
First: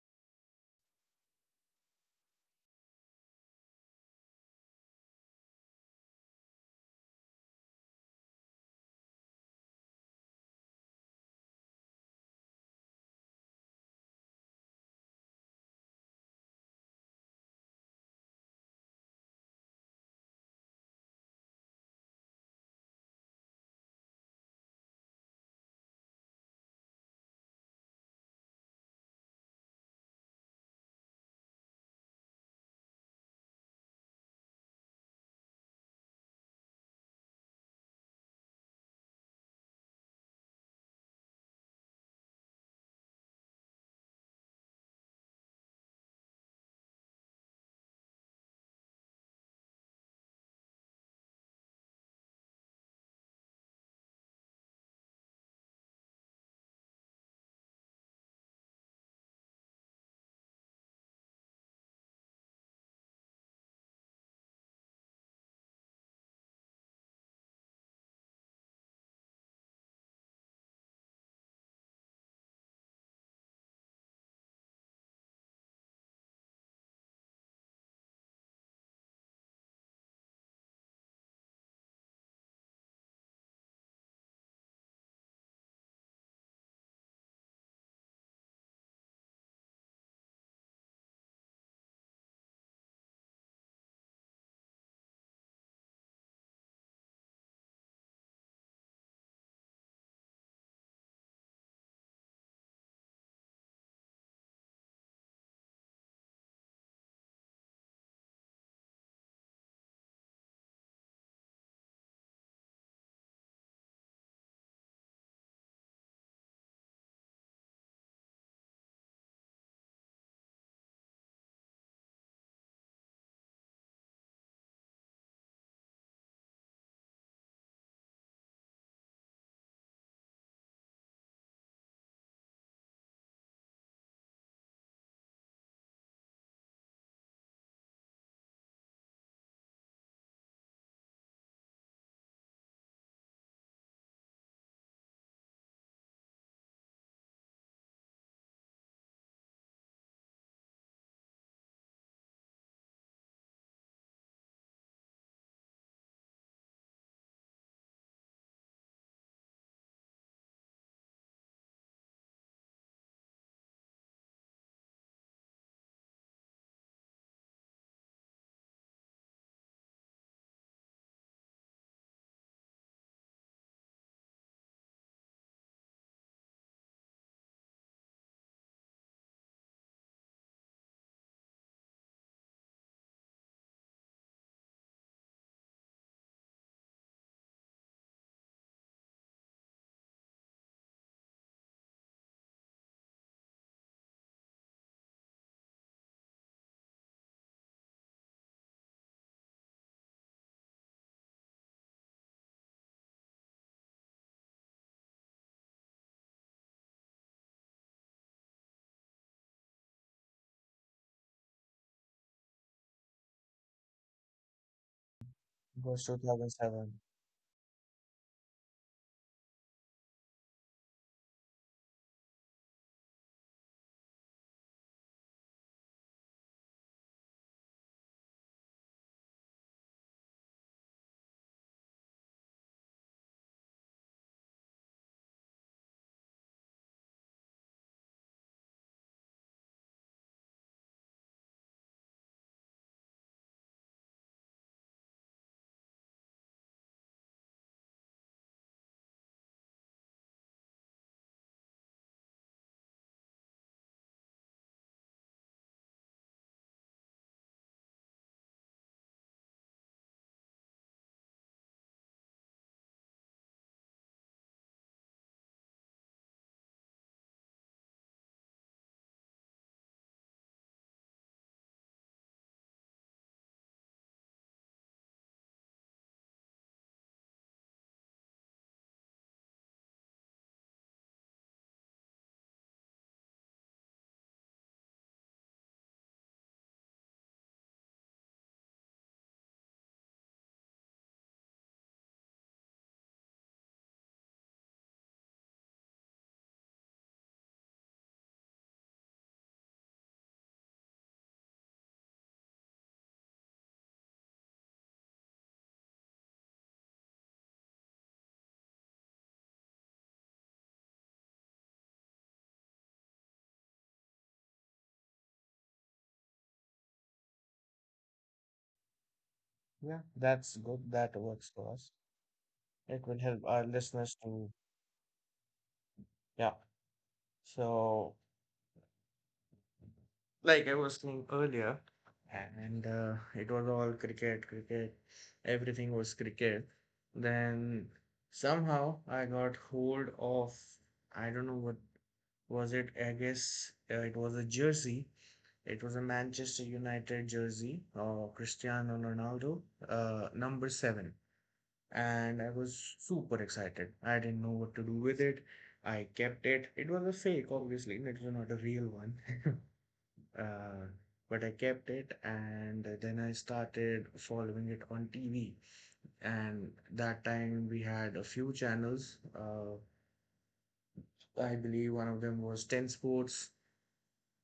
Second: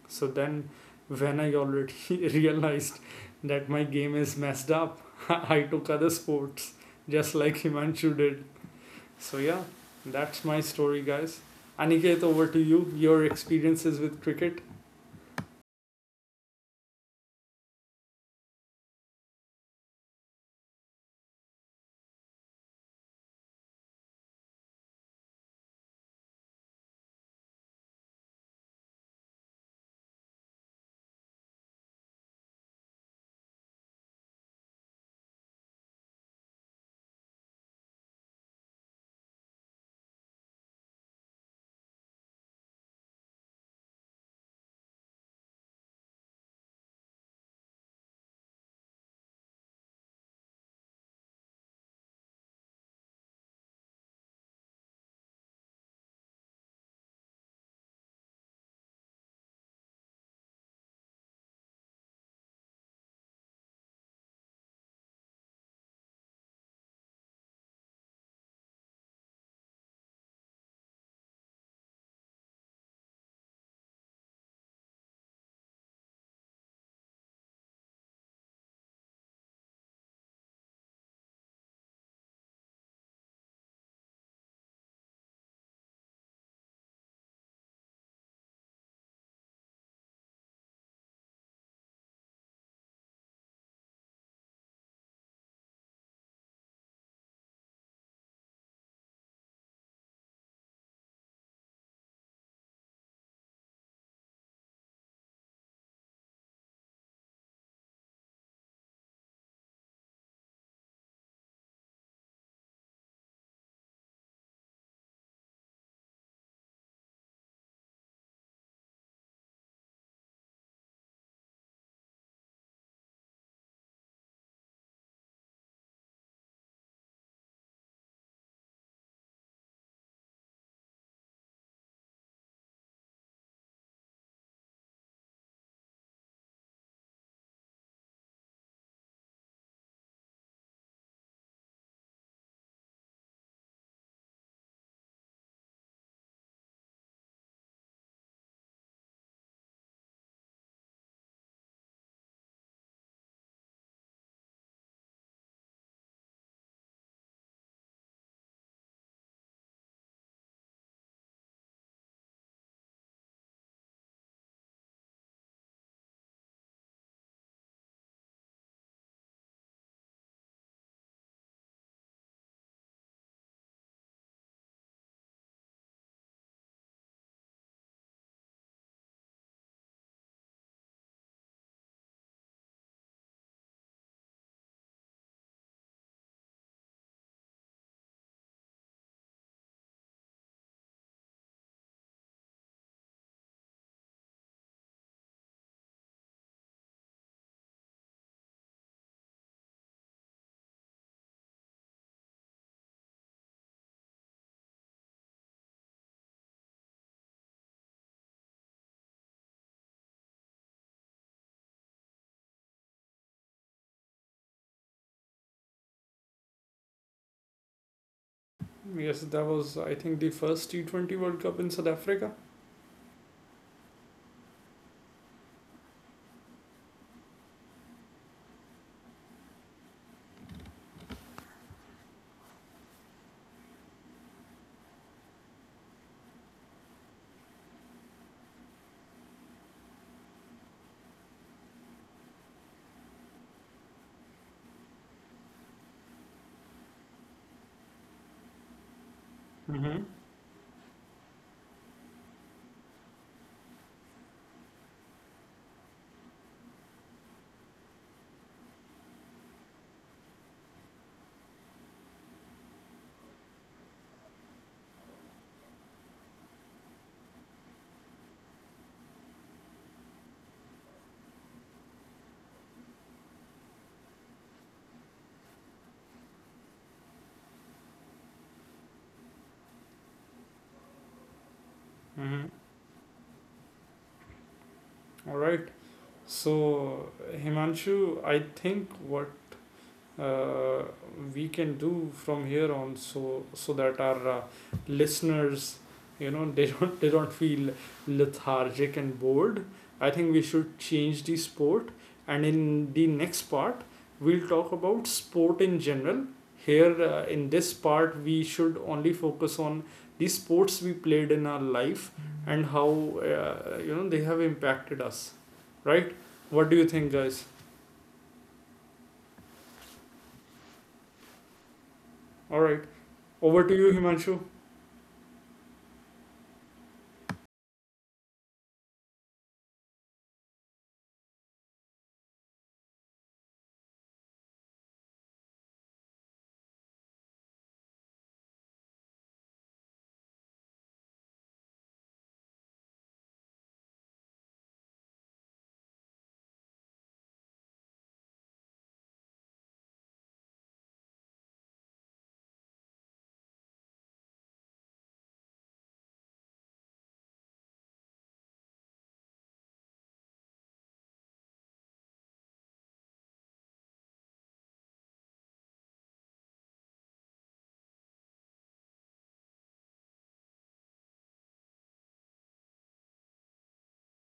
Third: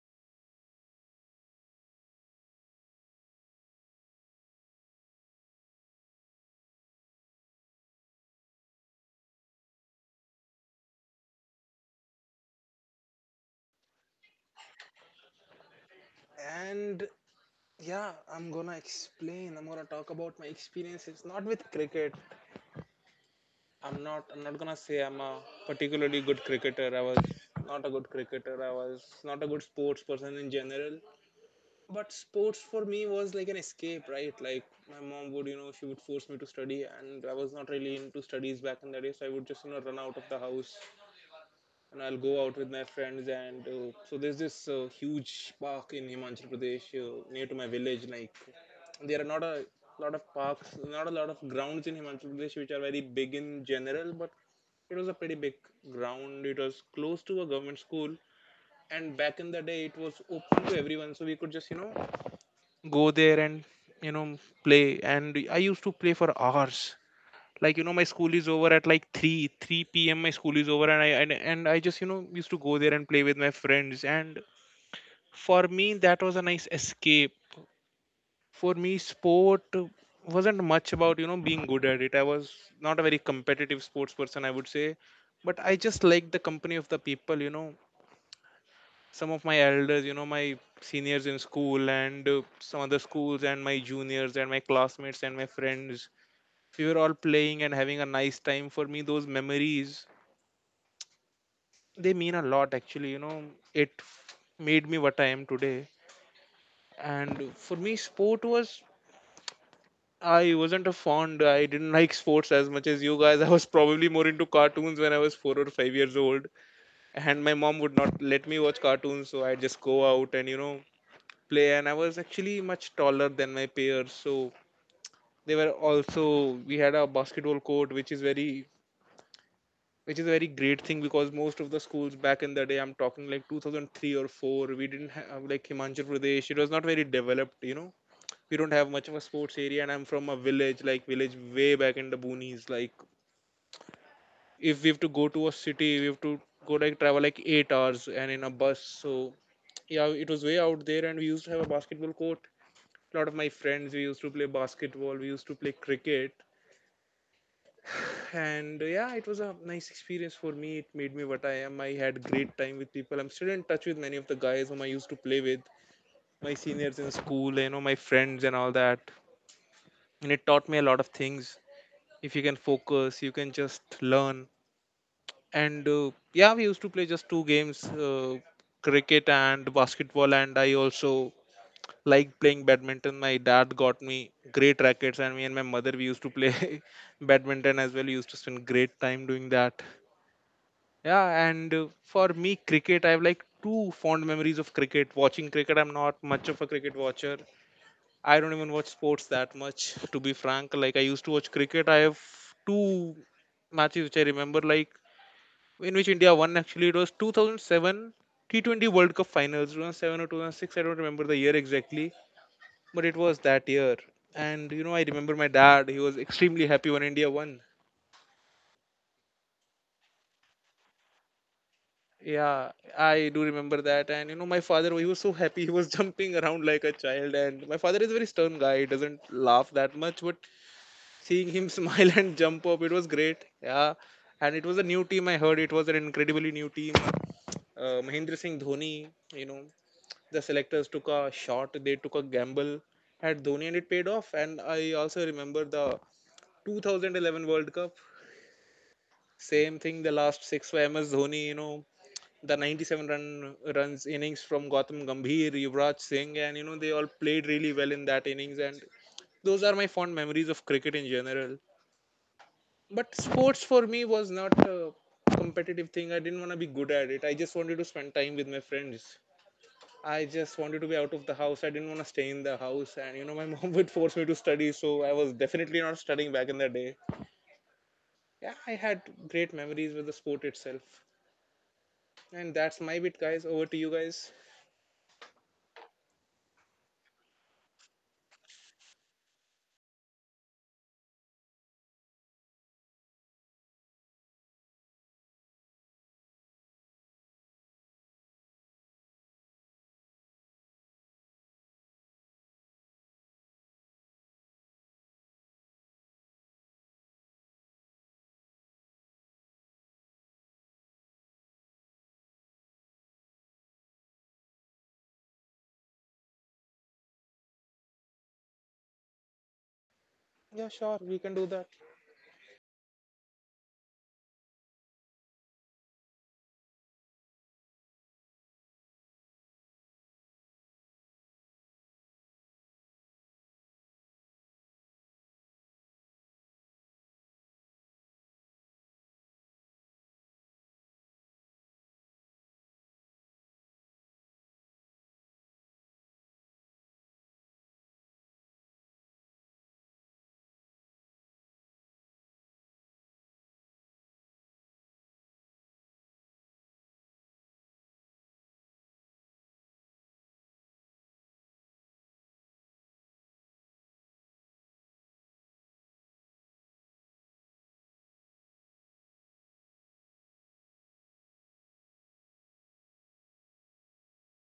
Speaker 1: So then, when I already realized that my game is messed up, I took other sports just like Himanshu did. So yeah, that's my story, guys. Aniket, over to you. Your experiences with cricket.
Speaker 2: And yeah, I'm gonna explain. I'm gonna talk about my experiences, not with cricket. I'm not. I'm not gonna say I'm a particularly good cricketer. I was not a good cricketer. I was not a good sports person in general. But sports for me was like an escape, right? Like my mom would, you know, she would force me to study, and I was not really into studies back in the day, so I would just, you know, run out of the house and I'll go out with my friends. And so there's this huge park in Himachal Pradesh near to my village. Like, there are not a lot of parks, not a lot of grounds in Himachal Pradesh which are very big in general, but it was a pretty big ground. It was close to a government school, and back in the day it was open to everyone, so we could just, you know, go there and, you know, play. And I used to play for hours, like, you know, my school is over at like 3 p.m. My school is over, and I just, you know, used to go there and play with my friends. And for me, that was a nice escape. For me, sport wasn't much about, you know, being good at it. I was not a very competitive sports person, I would say. But I just liked the company of the people, you know, some of my elders, you know, my seniors in school, and some other schools, and my juniors, and my classmates, and my friends. We were all playing and having a nice time. For me, those memories, they mean a lot, actually, you know. It made me what I am today. And for me, sport was, I wasn't a fond I didn't like sports as much as you guys I was probably more into cartoons when I was 4 or 5 years old, and my mom would not let me watch cartoons, so I'd just go out and, you know, play. And I was actually much taller than my peers, so they were also, we had a basketball court, which is very, which is a very great thing, because most of the schools back in the day, I'm talking like 2003 or 4, we didn't have like, Himachal Pradesh, it was not very developed, you know. We don't have much of a sports area, and I'm from a village, like, village way back in the boonies. Like, if we have to go to a city, we have to go, like, travel like 8 hours and in a bus. So yeah, it was way out there. And we used to have a basketball court. A lot of my friends, we used to play basketball, we used to play cricket, and yeah, it was a nice experience for me. It made me what I am. I had great time with people. I'm still in touch with many of the guys whom I used to play with, my seniors in school, you know, my friends, and all that. And it taught me a lot of things. If you can focus, you can just learn. And yeah, we used to play just two games, cricket and basketball. And I also like playing badminton. My dad got me great rackets, and me and my mother, we used to play badminton as well. We used to spend great time doing that. Yeah, and for me, cricket, I have like two fond memories of cricket. Watching cricket, I'm not much of a cricket watcher. I don't even watch sports that much, to be frank. Like, I used to watch cricket. I have two matches which I remember, like, in which India won, actually. It was 2007 T20 World Cup finals, 2007 or 2006. I don't remember the year exactly, but it was that year. And, you know, I remember my
Speaker 3: It
Speaker 2: dad, he
Speaker 3: was
Speaker 2: was extremely happy
Speaker 3: 2007.
Speaker 2: when India won.
Speaker 1: Yes, that was, I think, the first T20 World Cup in South Africa.
Speaker 2: Yeah, I do remember that. And you know, my father, he was so happy. He was jumping around like a child. And my father is a very stern guy. He doesn't laugh that much. But seeing him smile and jump up, it was great. Yeah. And it was a new team. I heard it was an incredibly new team. Mahendra Singh Dhoni, you know, the selectors took a shot. They took a gamble at Dhoni, and it paid off. And I also remember the 2011 World Cup. Same
Speaker 1: Mm-hmm.
Speaker 2: thing, the last six for MS Dhoni, you know, the 97 runs innings from Gautam Gambhir, Yuvraj Singh, and you know they all played really well in that innings. And those are my fond memories of cricket in general. But sports for me was not a competitive thing. I didn't want to be good at it. I just wanted to spend time with my friends. I just wanted to be out of the house. I didn't want to stay in the house. And you know, my mom would force me to study, so I was definitely not studying back in the day. Yeah, I had great memories with the sport itself.
Speaker 1: Mm-hmm.
Speaker 2: And that's my bit, guys. Over to you guys.
Speaker 1: All right. So, Himanshu, I think what uh, we can do from here on, so that our, listeners, you know, they don't feel lethargic and bored, I think we should change the sport, and in the next part we'll talk about sport in general. Here, in this part we should only focus on the sports we played in our life and how, you know, they have impacted us, right? What do you think, guys?
Speaker 3: Yeah, that's
Speaker 2: Yeah,
Speaker 3: good.
Speaker 2: sure,
Speaker 3: That
Speaker 2: we can do
Speaker 3: works
Speaker 2: that.
Speaker 3: for us.
Speaker 1: All right.
Speaker 3: It will help our
Speaker 1: Over to you,
Speaker 3: listeners
Speaker 1: Himanshu.
Speaker 3: to, yeah. So, like I was saying earlier, and it was all cricket, cricket, everything was cricket. Then somehow I got hold of, I don't know what was it, I guess it was a jersey. It was a Manchester United jersey, Cristiano Ronaldo, number seven. And I was super excited. I didn't know what to do with it. I kept it. It was a fake, obviously. It was not a real one. uh, but I kept it, and then I started following it on TV. And that time we had a few channels. I believe one of them was 10 Sports,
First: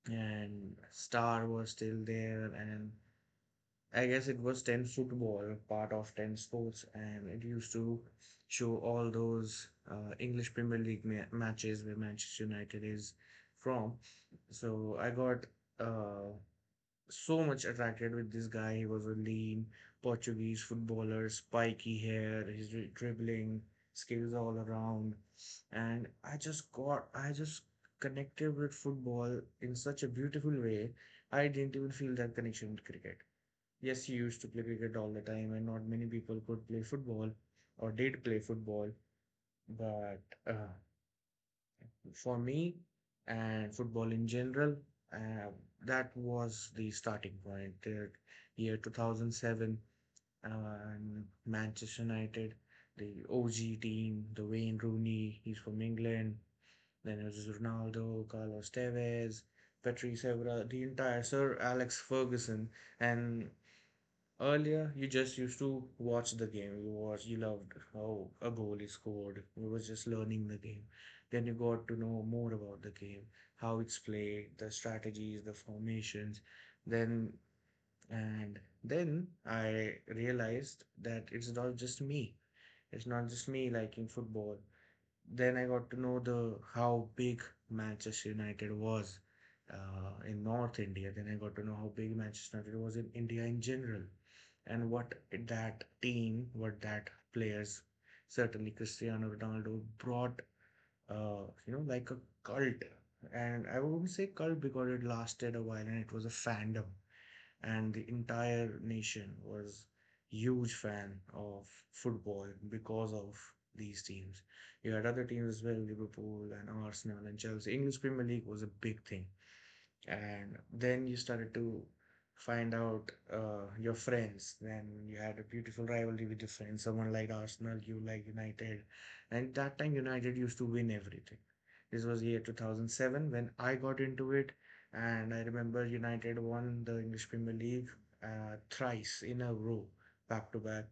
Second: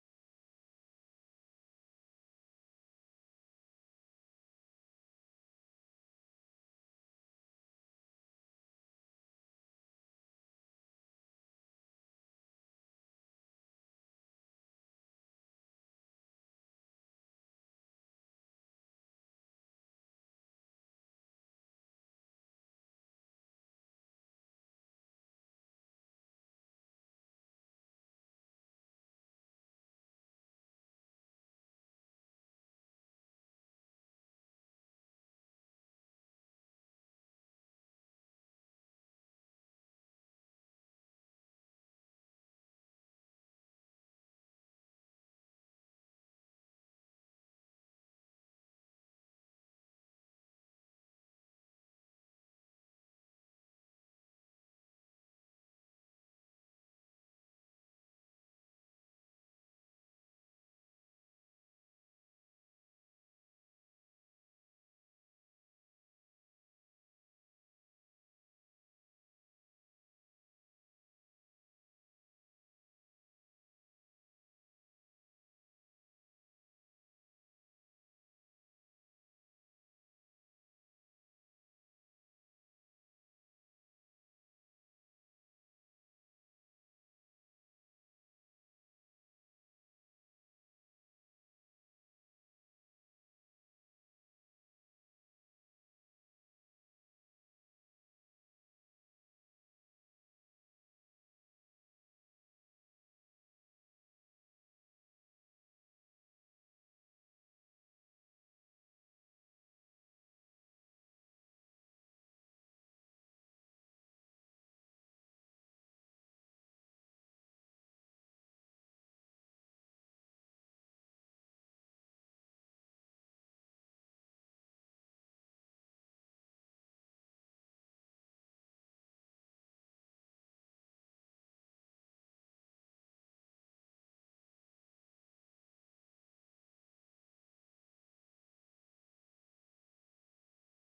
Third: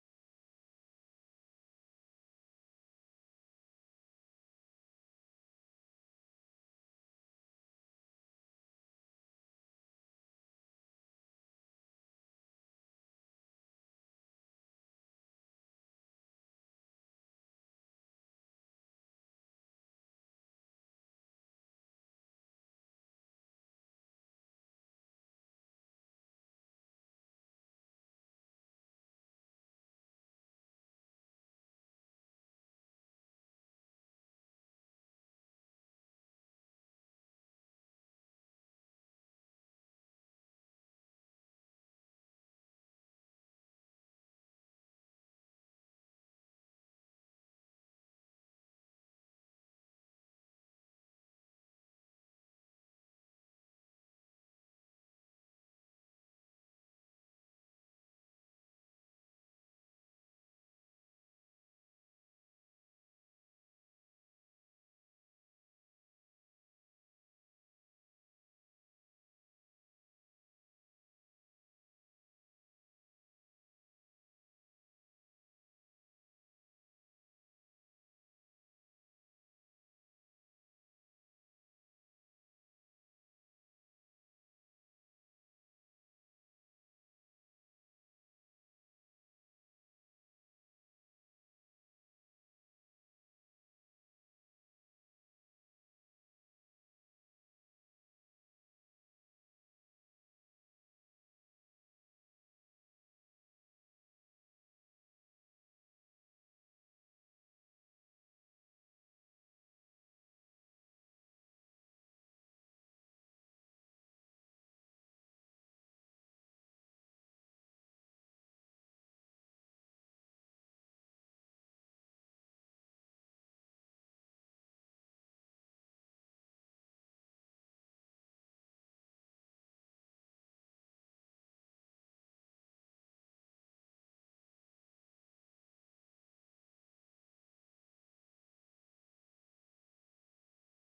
Speaker 3: and Star was still there, and I guess it was 10 football, part of 10 sports, and it used to show all those English Premier League matches where Manchester United is from. So I got uh, so much attracted with this guy. He was a lean Portuguese footballer, spiky hair, his dribbling skills all around, and I just got I just connected with football in such a beautiful way. I didn't even feel that connection with cricket. Yes, he used to play cricket all the time, and not many people could play football or did play football. But uh, for me and football in general, uh, that was the starting point. The year 2007, Manchester United, the OG team, the Wayne Rooney, he's from England. Then it was Ronaldo, Carlos Tevez, Patrice Evra, the entire Sir Alex Ferguson, and earlier, you just used to watch the game. You watched, you loved how a goal is scored. You were just learning the game. Then you got to know more about the game, how it's played, the strategies, the formations. Then, and then I realized that it's not just me. It's not just me liking football. Then I got to know the how big Manchester United was in North India. Then I got to know how big Manchester United was in India in general, and what that players, certainly Cristiano Ronaldo brought, like a cult. And I wouldn't say cult because it lasted a while and it was a fandom, and the entire nation was huge fan of football because of these teams. You had other teams as well, Liverpool and Arsenal and Chelsea. English Premier League was a big thing, and then you started to find out your friends. Then you had a beautiful rivalry with your friends. Someone like Arsenal, you like United, and that time United used to win everything. This was year 2007 when I got into it, and I remember United won the English Premier League thrice in a row, back to back,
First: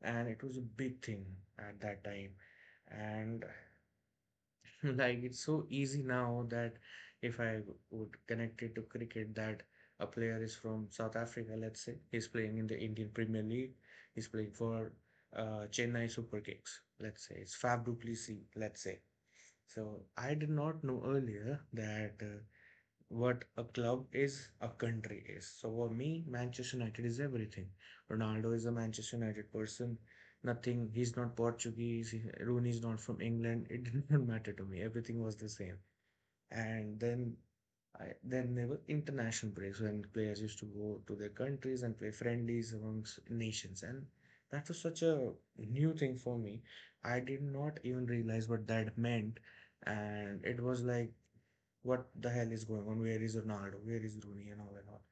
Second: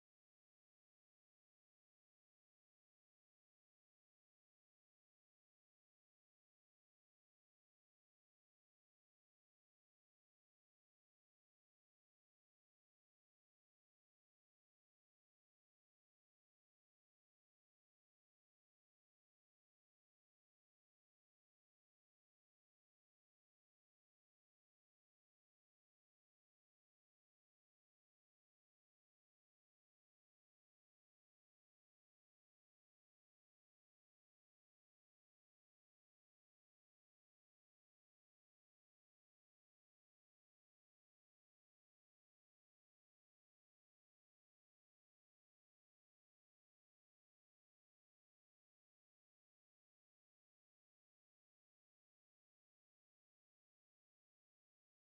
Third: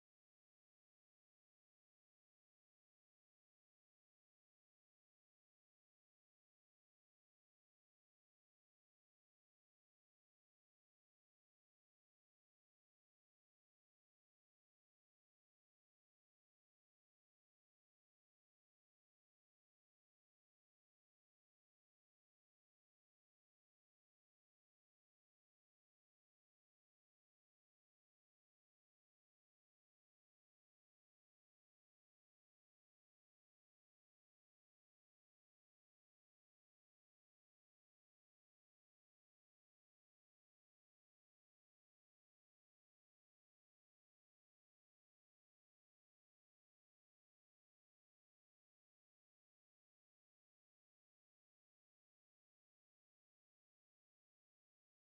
Speaker 3: and it was a big thing at that time. And like it's so easy now, that if I would connect it to cricket, that a player is from South Africa, let's say, he's playing in the Indian Premier League, he's playing for Chennai Super Kings, let's say, it's Fab Duplessis, let's say. So I did not know earlier that what a club is, a country is. So for me, Manchester United is everything. Ronaldo is a Manchester United person. Nothing. He's not Portuguese. Rooney is not from England. It didn't matter to me. Everything was the same. And then I then there were international breaks when players used to go to their countries and play friendlies amongst nations. And that was such a new thing for me. I did not even realize what that meant. And it was like, what the hell is going on? Where is Ronaldo? Where is Rooney? And all and all.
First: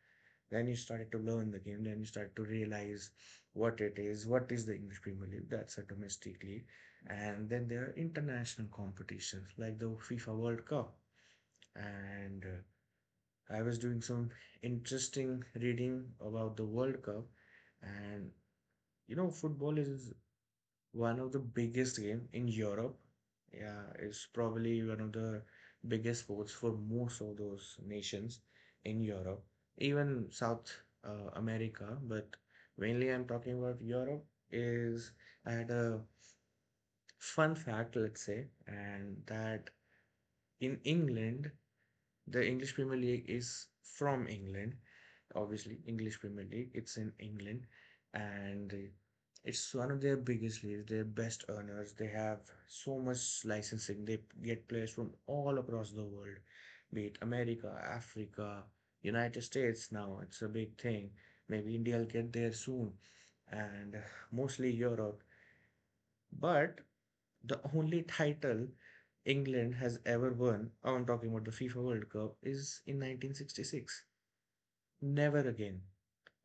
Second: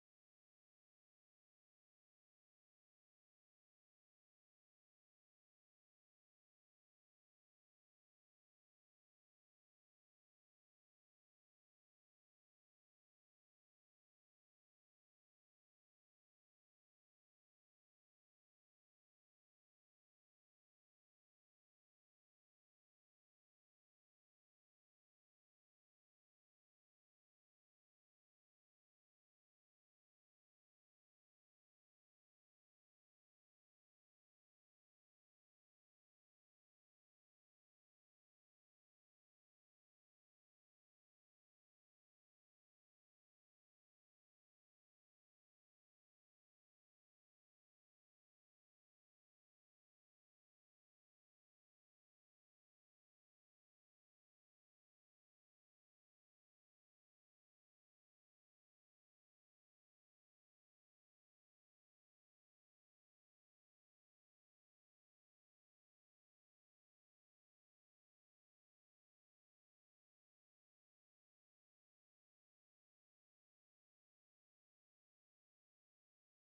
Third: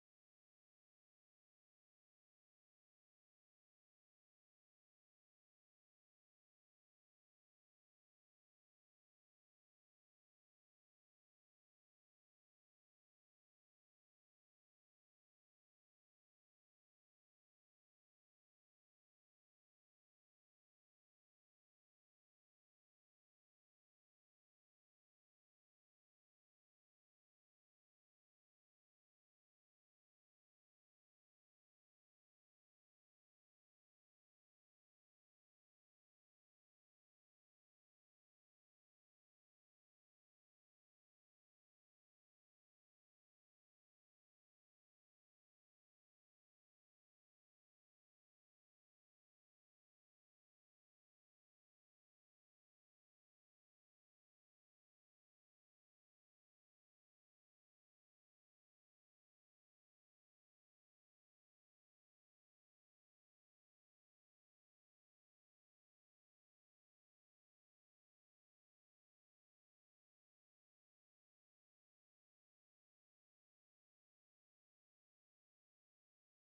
Speaker 3: Then you started to learn the game. Then you started to realize what it is. What is the English Premier League? That's a domestic league. And then there are international competitions like the FIFA World Cup. And I was doing some interesting reading about the World Cup. And football is one of the biggest game in Europe. Yeah, it's probably one of the biggest sports for most of those nations in Europe, even South America. But mainly, I'm talking about Europe. Is I had a fun fact, let's say, and that in England, the English Premier League is from England, obviously English Premier League. It's in England, and it's one of their biggest leagues. Their best earners. They have so much licensing. They get players from all across the world, be it America, Africa, United States. Now it's a big thing. Maybe India will get there soon, and mostly Europe. But the only title England has ever won, oh, I'm talking about the FIFA World Cup, is in 1966. Never again.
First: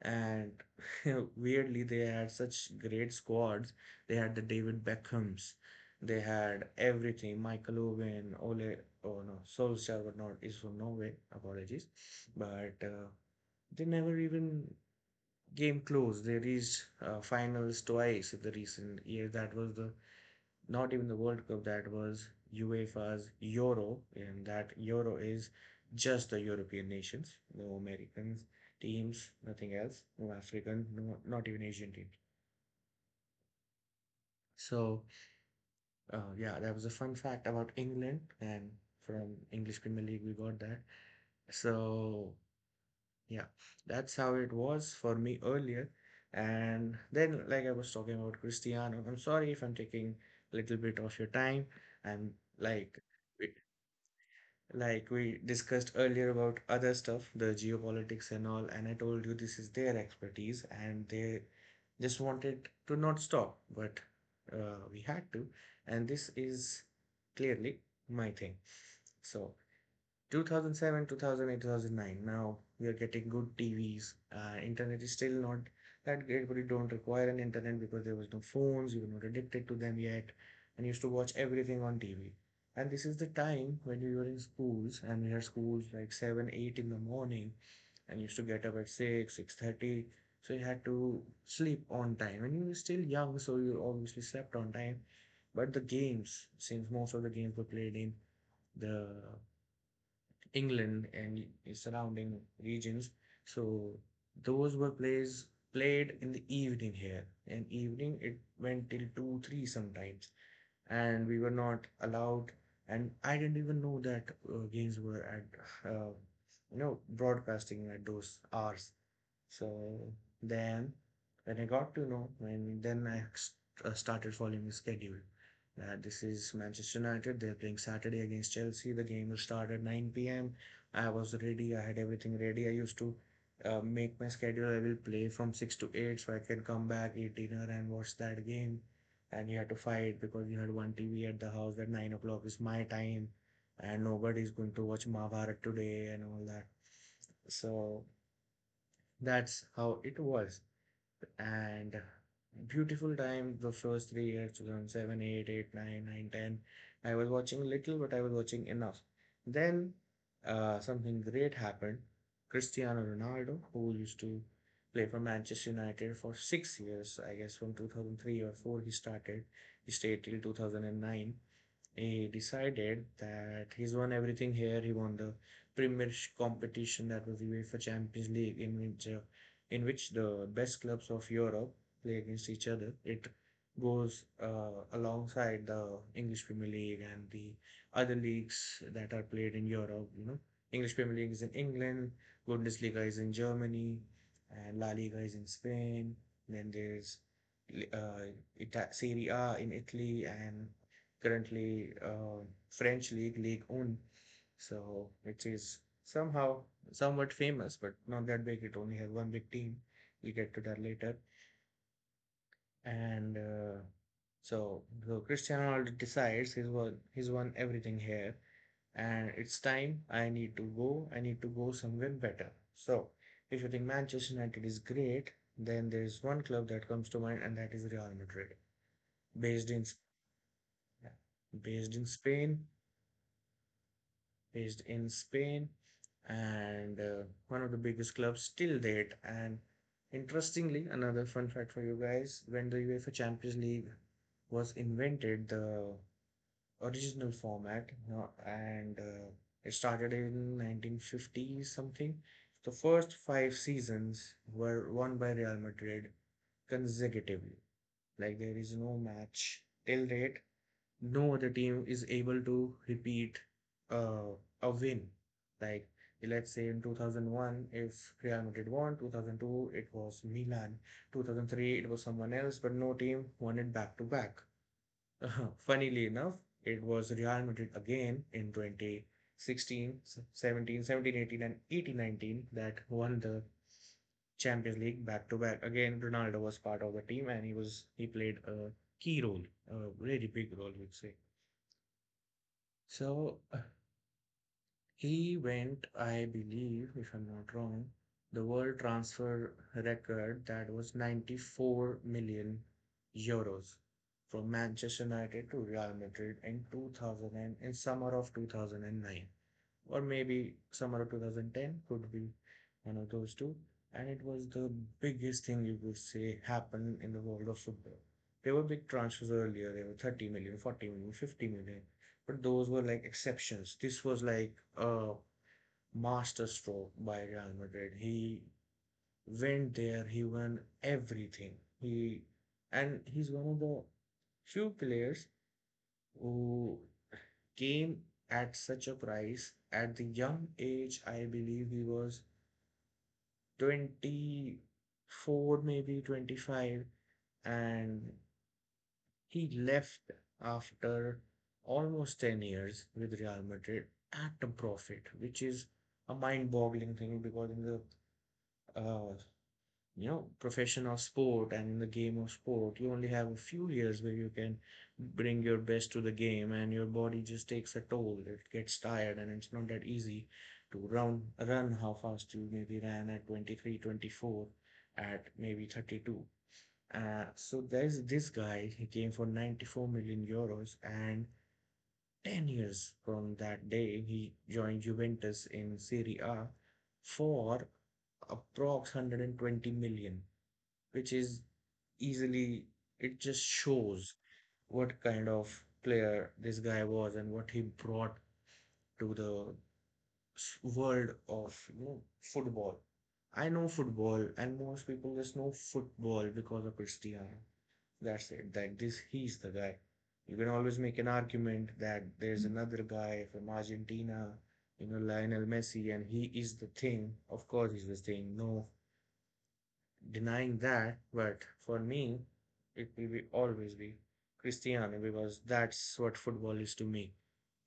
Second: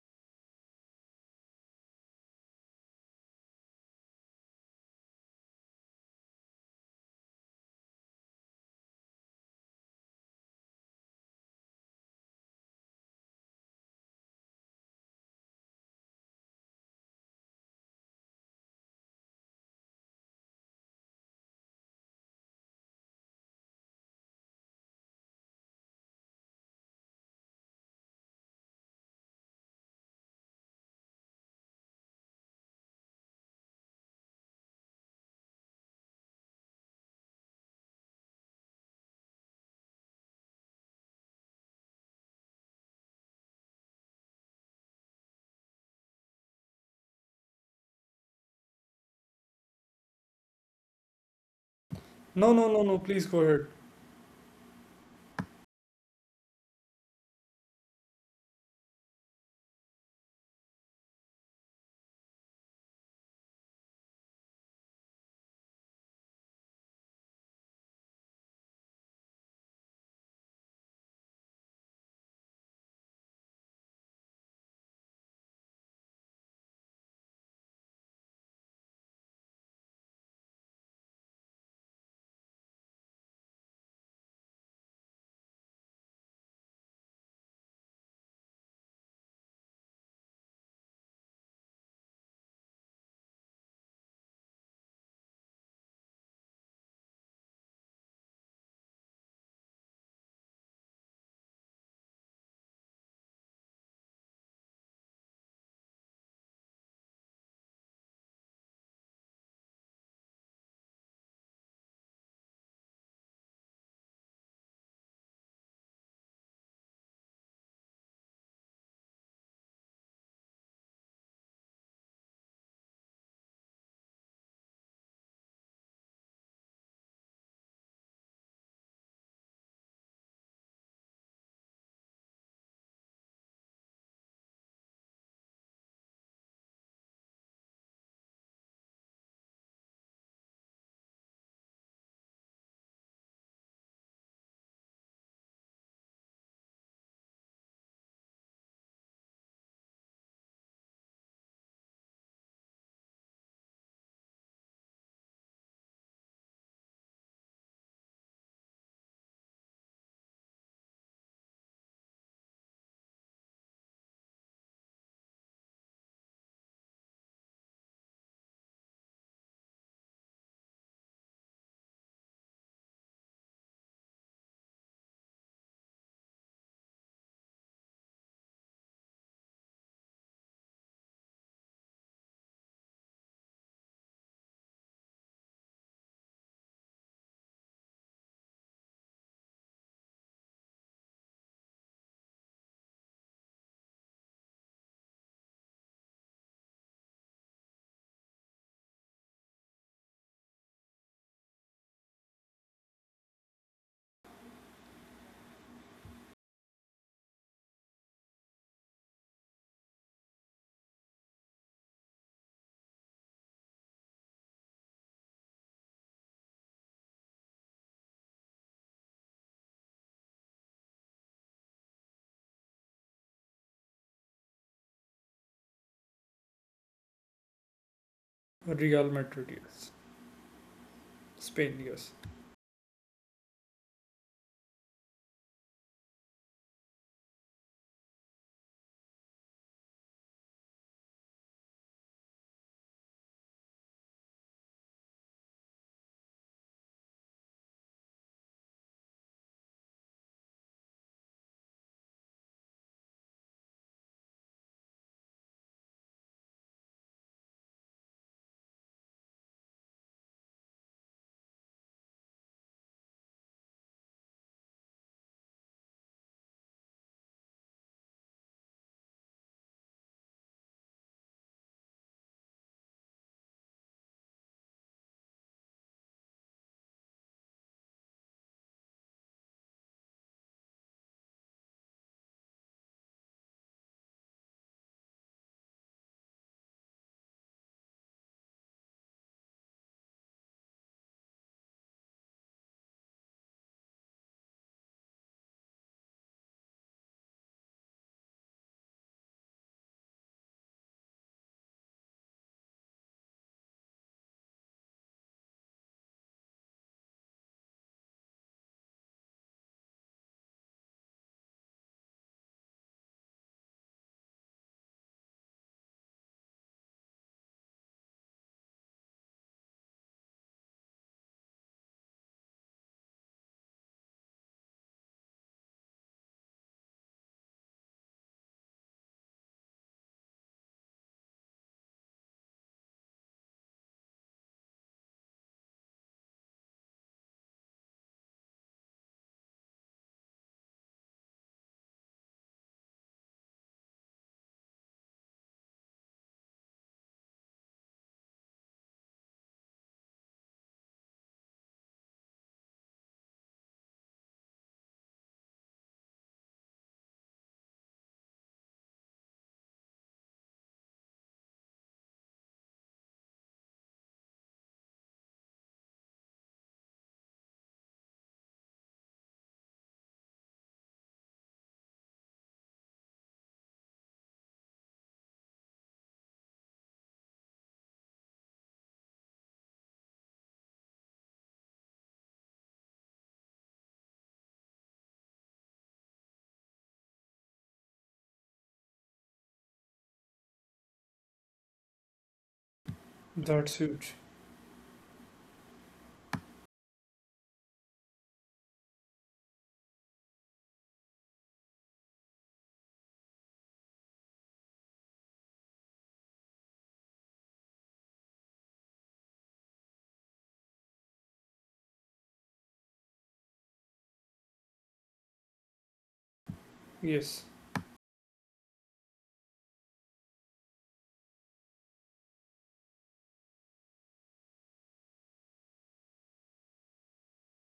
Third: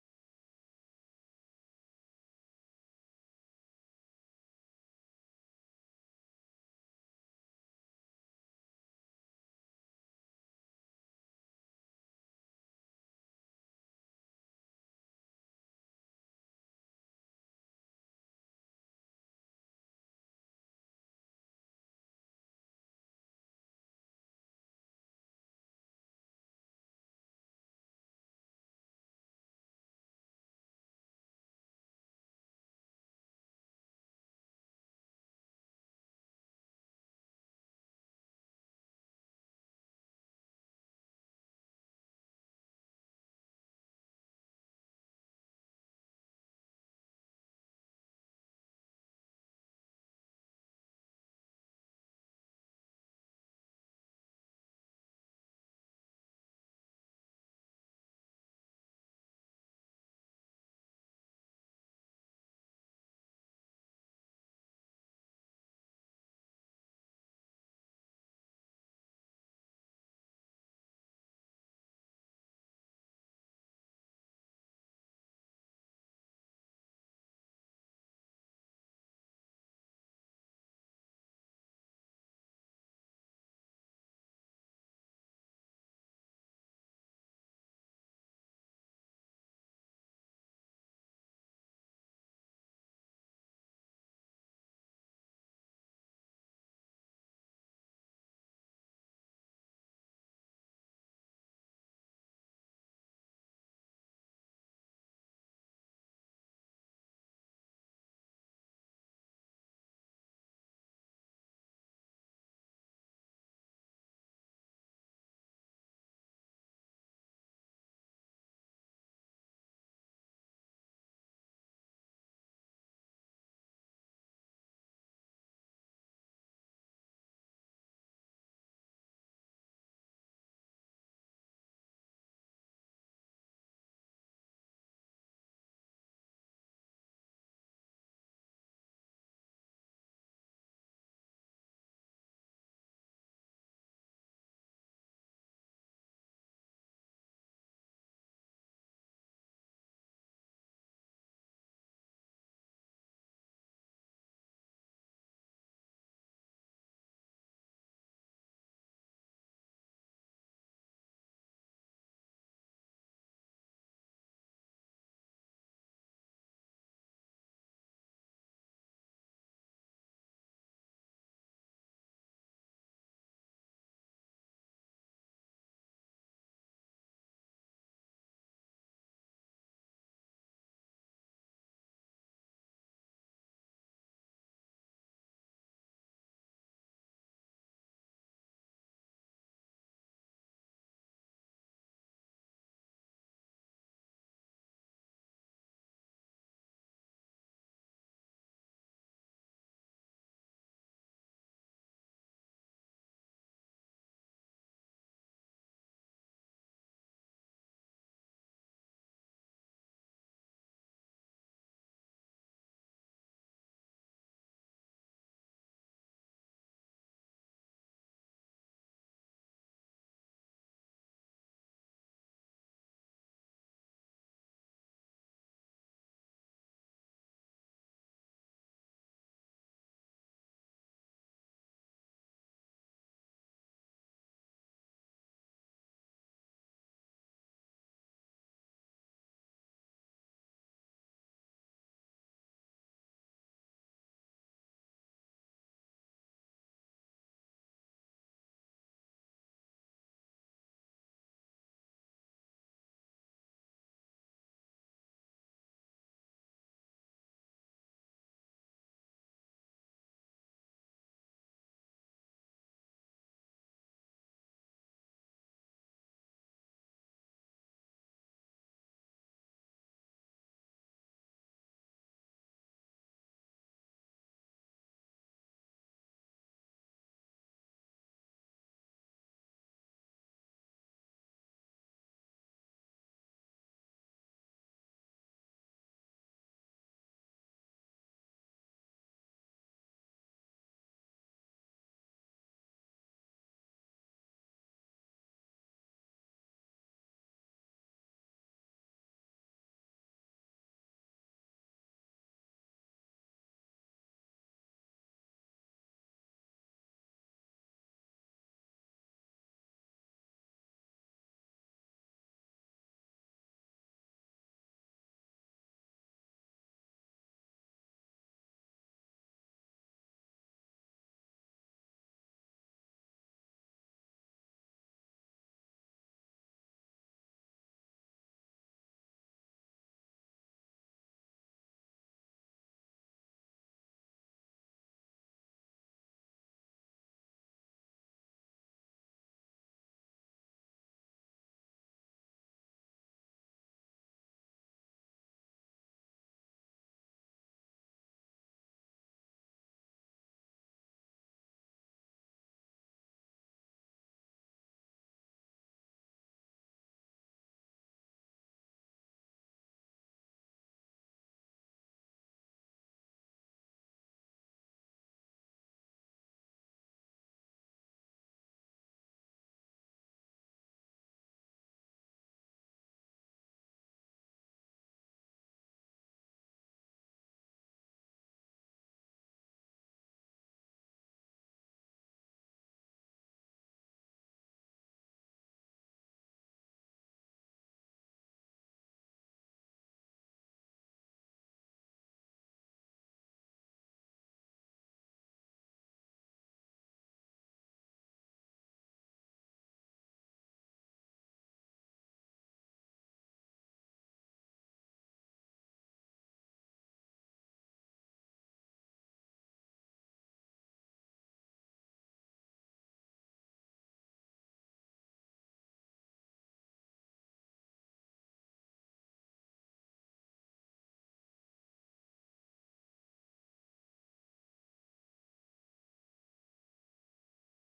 Speaker 3: And weirdly, they had such great squads. They had the David Beckhams. They had everything. Michael Owen, Ole, oh no, Solskjaer, but not, is from Norway. Apologies. But they never even came close. They reached finals twice in the recent year. That was the not even the World Cup, that was UEFA's Euro, and that Euro is just the European nations, no American teams, nothing else, no African, no, not even Asian teams. So, yeah, that was a fun fact about England, and from English Premier League, we got that. So, yeah, that's how it was for me earlier. And then, like I was talking about Cristiano, I'm sorry if I'm taking a little bit of your time. I'm
Speaker 1: No, no, no, no.
Speaker 3: like,
Speaker 1: Please go ahead.
Speaker 3: like we discussed earlier about other stuff, the geopolitics and all, and I told you this is their expertise, and they just wanted to not stop, but we had to, and this is clearly my thing. So 2007, 2008, 2009. Now we are getting good TVs. Internet is still not that great, but you don't require an internet because there was no phones. You were not addicted to them yet, and you used to watch everything on TV. And this is the time when we were in schools, and we had schools like 7, 8 in the morning, and used to get up at 6, 6:30. So you had to sleep on time, and you were still young, so you obviously slept on time. But the games, since most of the games were played in the England and surrounding regions. So those were plays played in the evening here. In evening it went till 2, 3 sometimes, and we were not allowed. And I didn't even know that games were at broadcasting at those hours. So then, when I got to know, and then I started following the schedule. That this is Manchester United. They're playing Saturday against Chelsea. The game will start at 9 p.m. I was ready. I had everything ready. I used to make my schedule. I will play from 6 to 8 so I can come back, eat dinner, and watch that game. And you had to fight because you had one TV at the house that 9 o'clock is my time, and nobody is going to watch Mahabharat today and all that. So that's how it was. And beautiful time, the first 3 years, 2007, 8, 8, 9, 9, 10, I was watching little, but I was watching enough. Then something great happened. Cristiano Ronaldo, who used to play for Manchester United for 6 years, I guess, from 2003 or 4, he started, he stayed till 2009. He decided that he's won everything here. He won the premier competition, that was the UEFA Champions League, in which the best clubs of Europe play against each other. It goes alongside the English Premier League and the other leagues that are played in Europe. You know, English Premier League is in England, Bundesliga is in Germany, and La Liga is in Spain. Then there's uh, Serie A in Italy, and currently French league, League One. So, which is somehow somewhat famous, but not that big. It only has one big team. We'll get to that later. And so, Cristiano Ronaldo decides he's won everything here, and it's time. I need to go. I need to go somewhere better. So if you think Manchester United is great, then there is one club that comes to mind, and that is Real Madrid,
Speaker 1: Real Madrid,
Speaker 3: based in
Speaker 1: yes.
Speaker 3: yeah,
Speaker 1: Spain,
Speaker 3: based in
Speaker 1: yes.
Speaker 3: Spain, and one of the biggest clubs till date. And interestingly, another fun fact for you guys, when the UEFA Champions League was invented, the original format, no, and it started in 1950 something. The first five seasons were won by Real Madrid consecutively. Like there is no match till date. No other team is able to repeat uh, a win. Like let's say in 2001, if Real Madrid won, 2002 it was Milan, 2003 it was someone else, but no team won it back to back. Uh-huh. Funnily enough, it was Real Madrid again in 2016, 17, 17, 18, and 18, 19 that won the Champions League back to back. Again, Ronaldo was part of the team, and he played a key role, a really big role, you'd say. So he went, I believe, if I'm not wrong, the world transfer record, that was 94 million euros from Manchester United to Real Madrid, in summer of 2009, or maybe summer of 2010, could be one of those two, and it was the biggest thing you could say happened in the world of football. There were big transfers earlier. There were 30 million, 40 million, 50 million, but those were like exceptions. This was like a masterstroke by Real Madrid. He went there, he won everything. He he's one of the few players who came at such a price at the young age. I believe he was 24, maybe 25, and he left after almost 10 years with Real Madrid at a profit, which is a mind-boggling thing, because in the uh, profession of sport, and in the game of sport, you only have a few years where you can bring your best to the game, and your body just takes a toll. It gets tired, and it's not that easy to run how fast you maybe ran at 23, 24 at maybe 32. So there's this guy, he came for €94 million, and 10 years from that day, he joined Juventus in Serie A for approx 120 million, which is easily, it just
Speaker 1: That's huge.
Speaker 3: shows what kind of player this guy was and what he brought to the world of football. I know football, and most people just know football because of Cristiano. That's it. That this He's the guy. You can always make an argument that there's another guy from Argentina, Lionel Messi, and he is the thing.
Speaker 1: Yes.
Speaker 3: Of course, he's the thing. No, denying that, but for me, it will be always be Cristiano, because that's what football is to me.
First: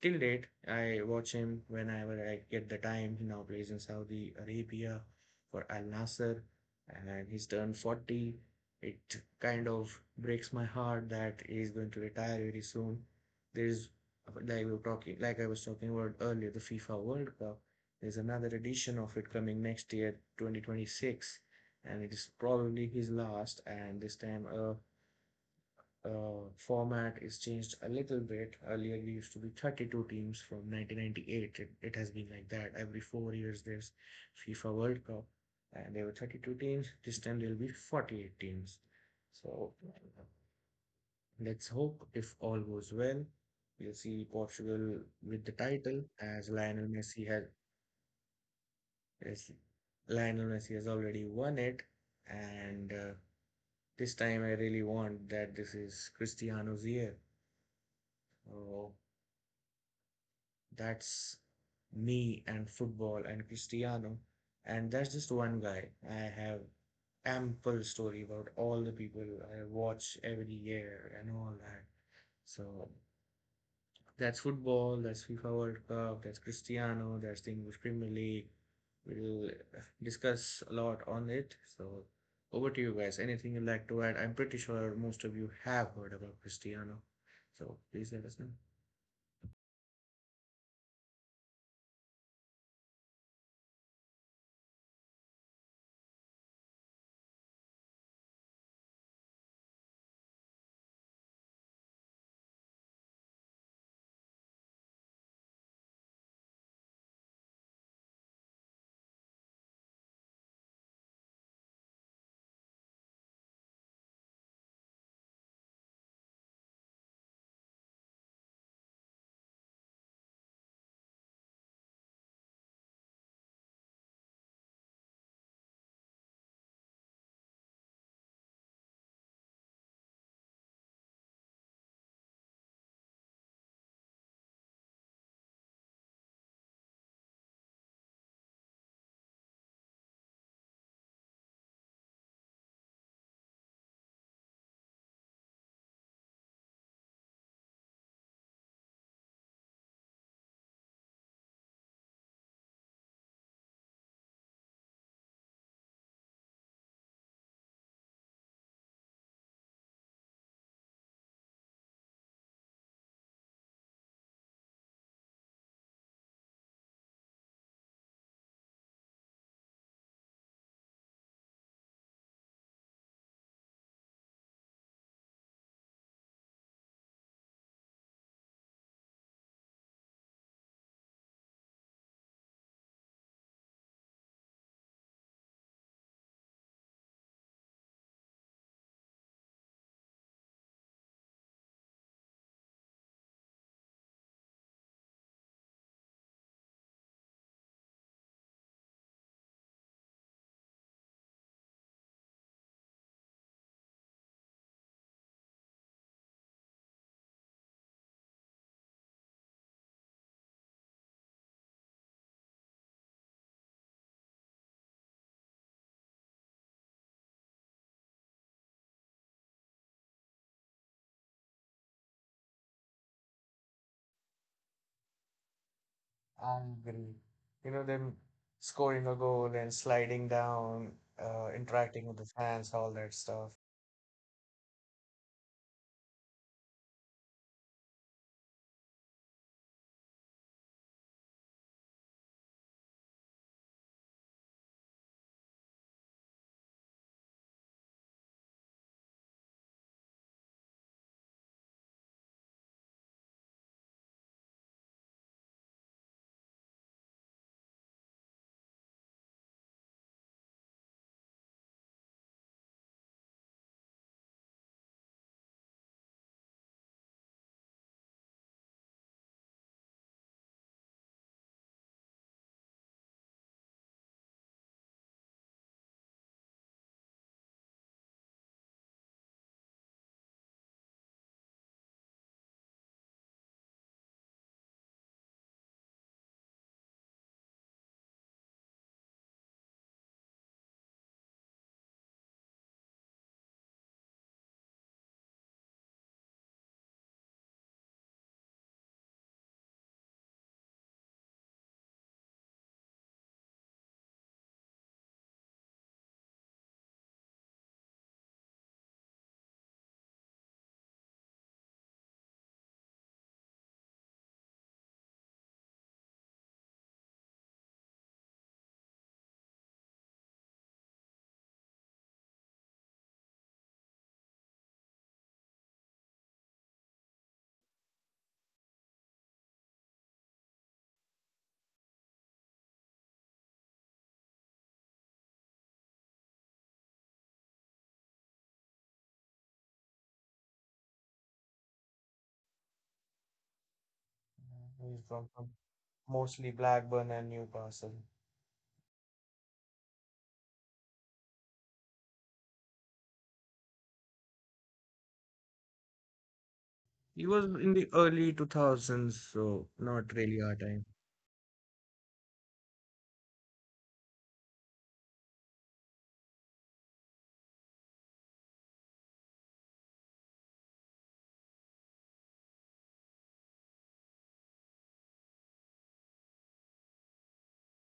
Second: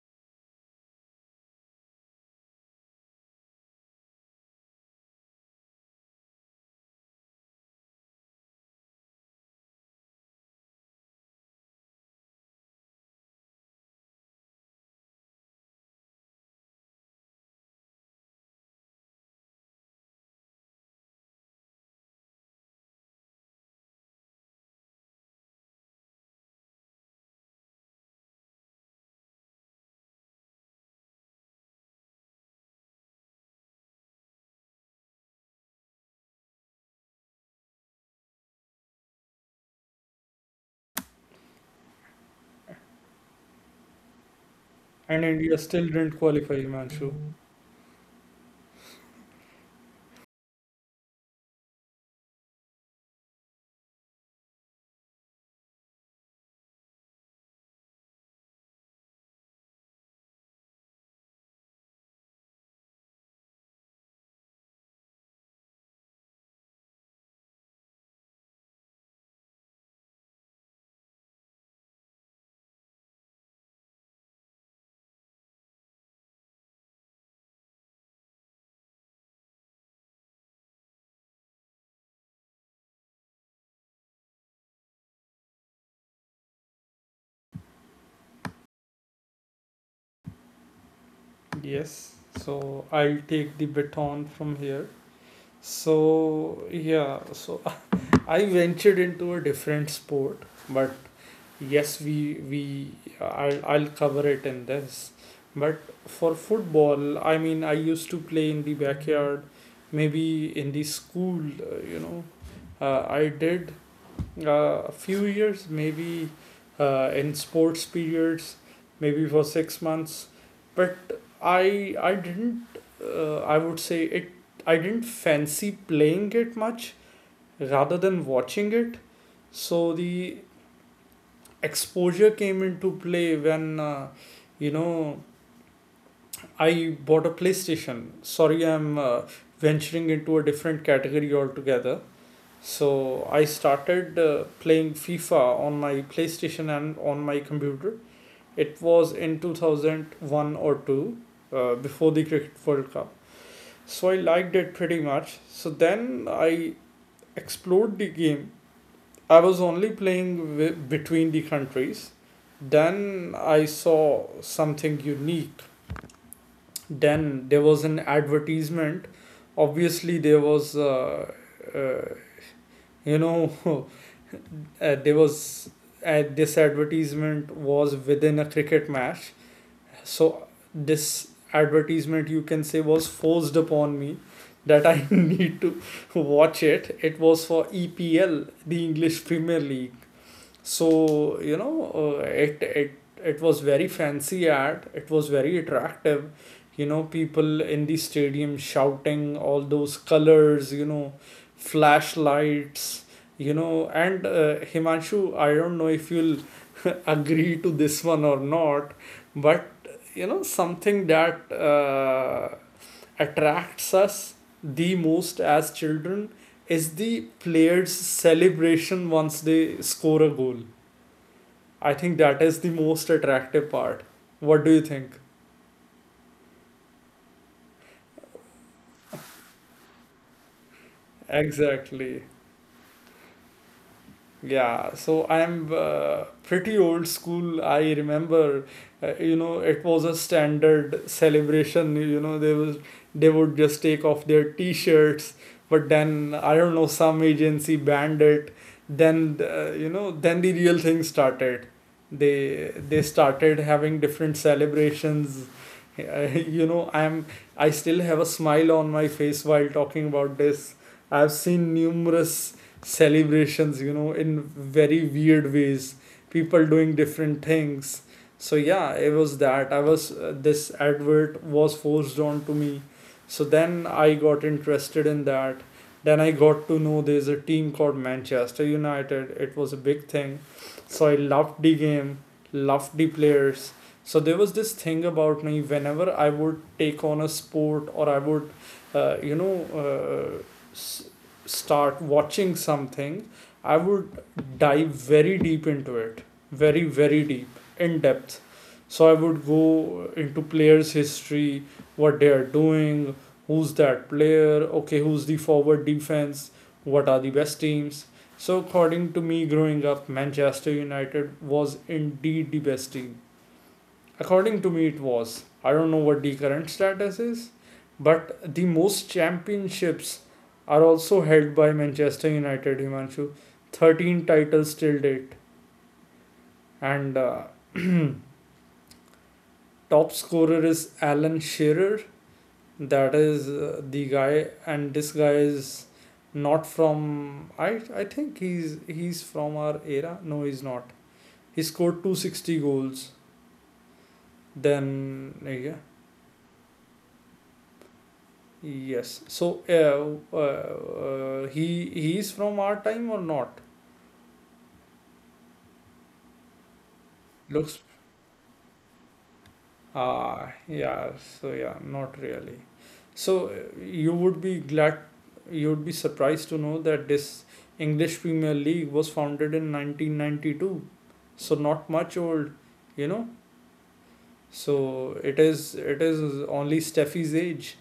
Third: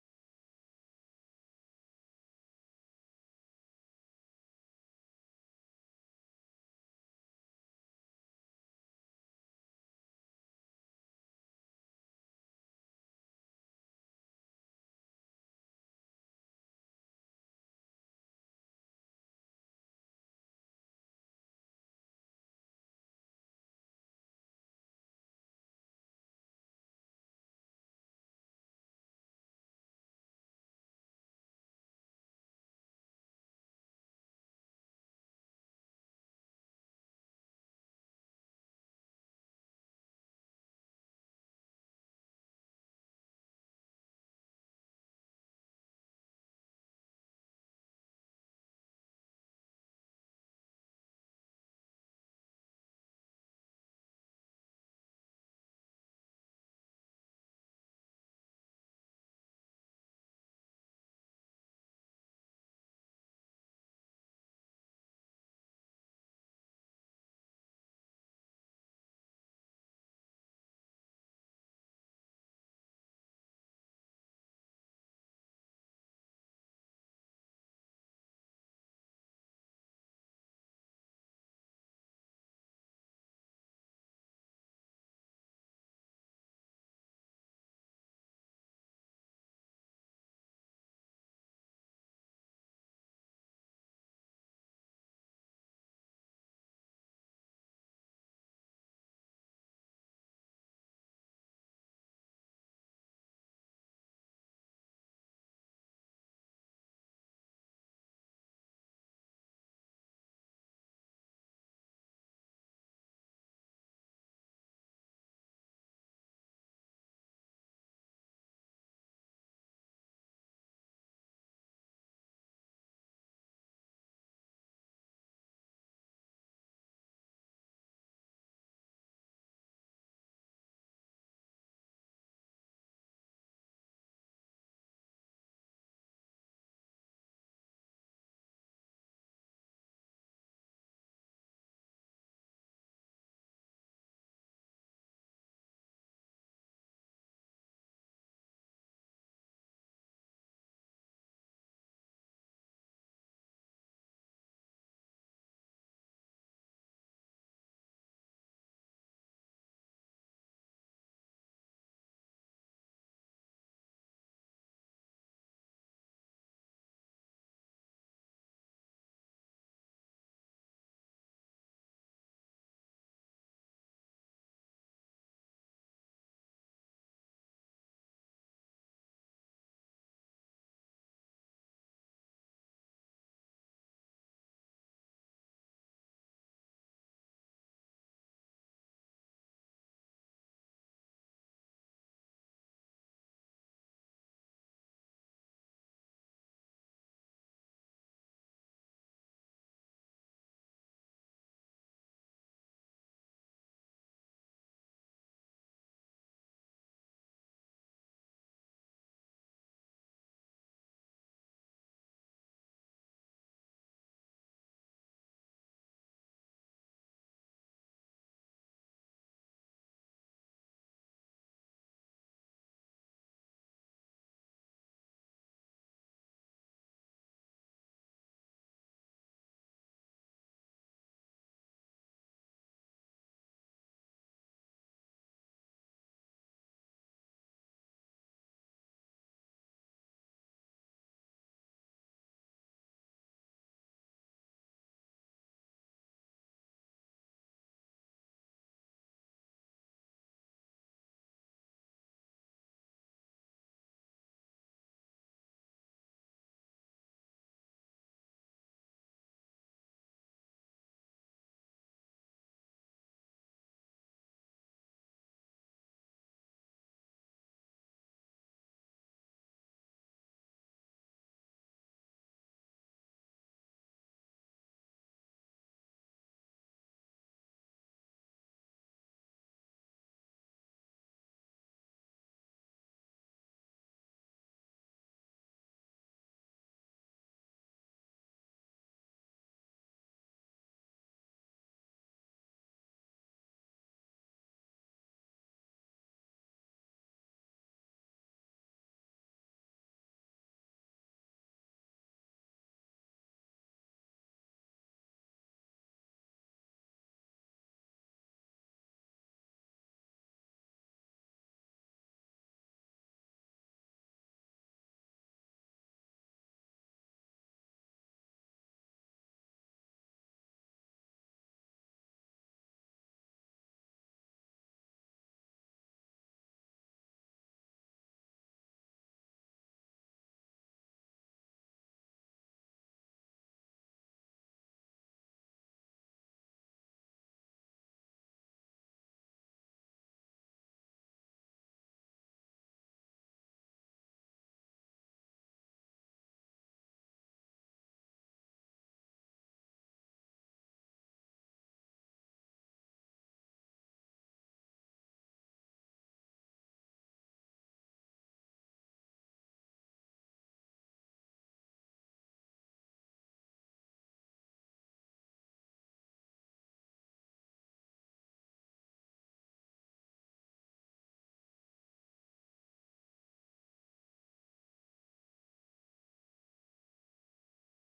Speaker 3: Till date, I watch him whenever I get the time. He now plays in Saudi Arabia for Al Nassr, and he's turned 40. It kind of breaks my heart that he's going to retire very soon. There's like I was talking about earlier, the FIFA World Cup. There's another edition of it coming next year, 2026, and it is probably his last. And this time, a format is changed a little bit. Earlier, we used to be 32 teams from 1998. It has been like that every 4 years. There's FIFA World Cup, and there were 32 teams. This time there will be 48 teams. So let's hope if all goes well, we'll see Portugal
Speaker 1: And
Speaker 3: with the
Speaker 1: India still
Speaker 3: title,
Speaker 1: didn't qualify, Himanshu.
Speaker 3: as lionel messi has already won it. And this time I really want that this is Cristiano's year. Oh, that's me and football and Cristiano. And that's just one guy. I have ample story about all the people I watch every year and all that. So that's football, that's FIFA World Cup, that's Cristiano, that's the English Premier League. We'll discuss a lot on it. So, over to you guys. Anything you'd like to add? I'm pretty sure most of you have heard about Cristiano. So, please let us know.
Speaker 1: Yes. So I'll take the baton from here. So, yeah. So I ventured into a different sport, but yes, I'll cover it in this. But for football, I mean, I used to play in the backyard, maybe in the school, you know. I did, a few years, maybe in sports periods, maybe for 6 months. But I didn't I would say it, I didn't fancy playing it much rather than watching it. So the exposure came into play when, you know, I bought a PlayStation. Sorry, I'm, venturing into a different category altogether. So I started playing FIFA on my PlayStation and on my computer. It was in 2001 or 2, before the Cricket World Cup. So I liked it pretty much. So then I explored the game. I was only playing between the countries. Then I saw something unique. Then there was an advertisement. Obviously, there was uh, you know, there was, this advertisement was within a cricket match. So this advertisement, you can say, was forced upon me that I need to watch it. It was for EPL, the English Premier League. So you know, uh, it it it was very fancy ad, it was very attractive, you know, people in the stadium shouting, all those colors, you know, flashlights, you know. And Himanshu, I don't know if you'll agree to this one or not, but you know, something that, attracts us the most as children is the players celebration once they score a goal. I think that is the most attractive part. What do you think?
Speaker 3: Angry. You know, them scoring a goal and sliding down, interacting with
Speaker 1: Exactly.
Speaker 3: the fans, all that stuff.
Speaker 1: Yeah, so I'm pretty old school. I remember, you know, it was a standard celebration. You know, they would just take off their t-shirts, but then I don't know some agency banned it. Then you know, then the real thing started. They started having different celebrations. Uh, you know, I'm, I still have a smile on my face while talking about this. I've seen numerous celebrations, you know, in very weird ways, people doing different things. So yeah, it was that. I was this advert was forced on to me, so then I got interested in that. Then I got to know there's a team called Manchester United. It was a big thing, so I loved the game, loved the players. So there was this thing about me: whenever I would take on a sport or I would uh, you know uh, start watching something, I would dive very deep into it, very, very deep, in depth. So I would go into players' history, what they are doing, who's that player, okay, who's the forward defense, what are the best teams. So according to me, growing up, Manchester United was indeed the best team. According to me, it was. I don't know what the current status is, but the most championships are also held by Manchester United, Himanshu. 13 titles till date. And top scorer is Alan Shearer. That is the guy, and this guy is not from. I think he's from our era. No, he's not. He scored 260 goals.
Speaker 3: He's from,
Speaker 1: Then
Speaker 3: from
Speaker 1: yeah,
Speaker 3: mostly Blackburn and Newcastle.
Speaker 1: yes. So, he is from our time or not?
Speaker 3: He was in
Speaker 1: Looks.
Speaker 3: the early 2000s, so not really
Speaker 1: Ah,
Speaker 3: our time.
Speaker 1: yeah. So yeah, not really. So you would be glad, you would be surprised to know that this English Premier League was founded in 1992. So not much old, you know. So it is only Steffi's age.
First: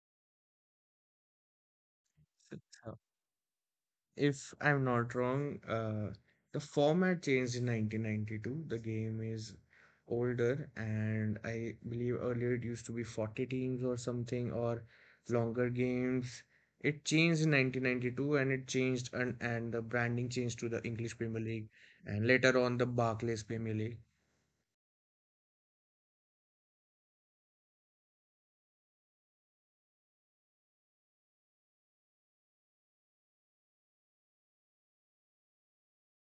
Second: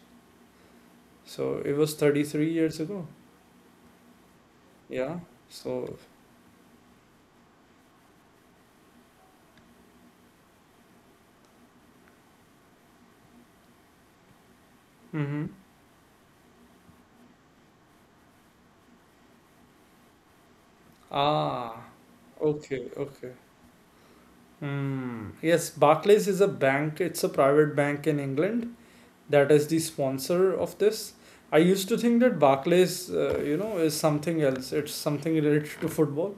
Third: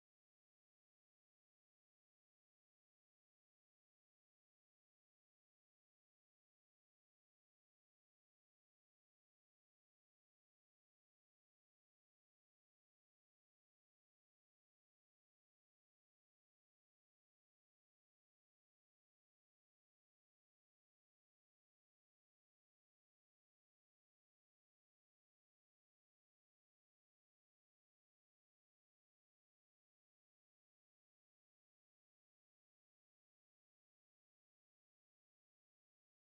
Speaker 1: So it was 33
Speaker 3: So-
Speaker 1: years
Speaker 3: so
Speaker 1: ago.
Speaker 3: If I'm not
Speaker 1: Yeah.
Speaker 3: wrong,
Speaker 1: So.
Speaker 3: uh, the format changed in 1992. The game is older, and I believe earlier it used to be 40 teams or something, or
Speaker 1: Mm-hmm.
Speaker 3: longer games. It changed in 1992, and it changed, and the branding changed to the English Premier League,
Speaker 1: Ah.
Speaker 3: and later on the
Speaker 1: Okay. Okay.
Speaker 3: Barclays Premier League.
Speaker 1: Hmm. Yes, Barclays is a bank. It's a private bank in England that is the sponsor of this. I used to think that Barclays, is something else. It's something related to football.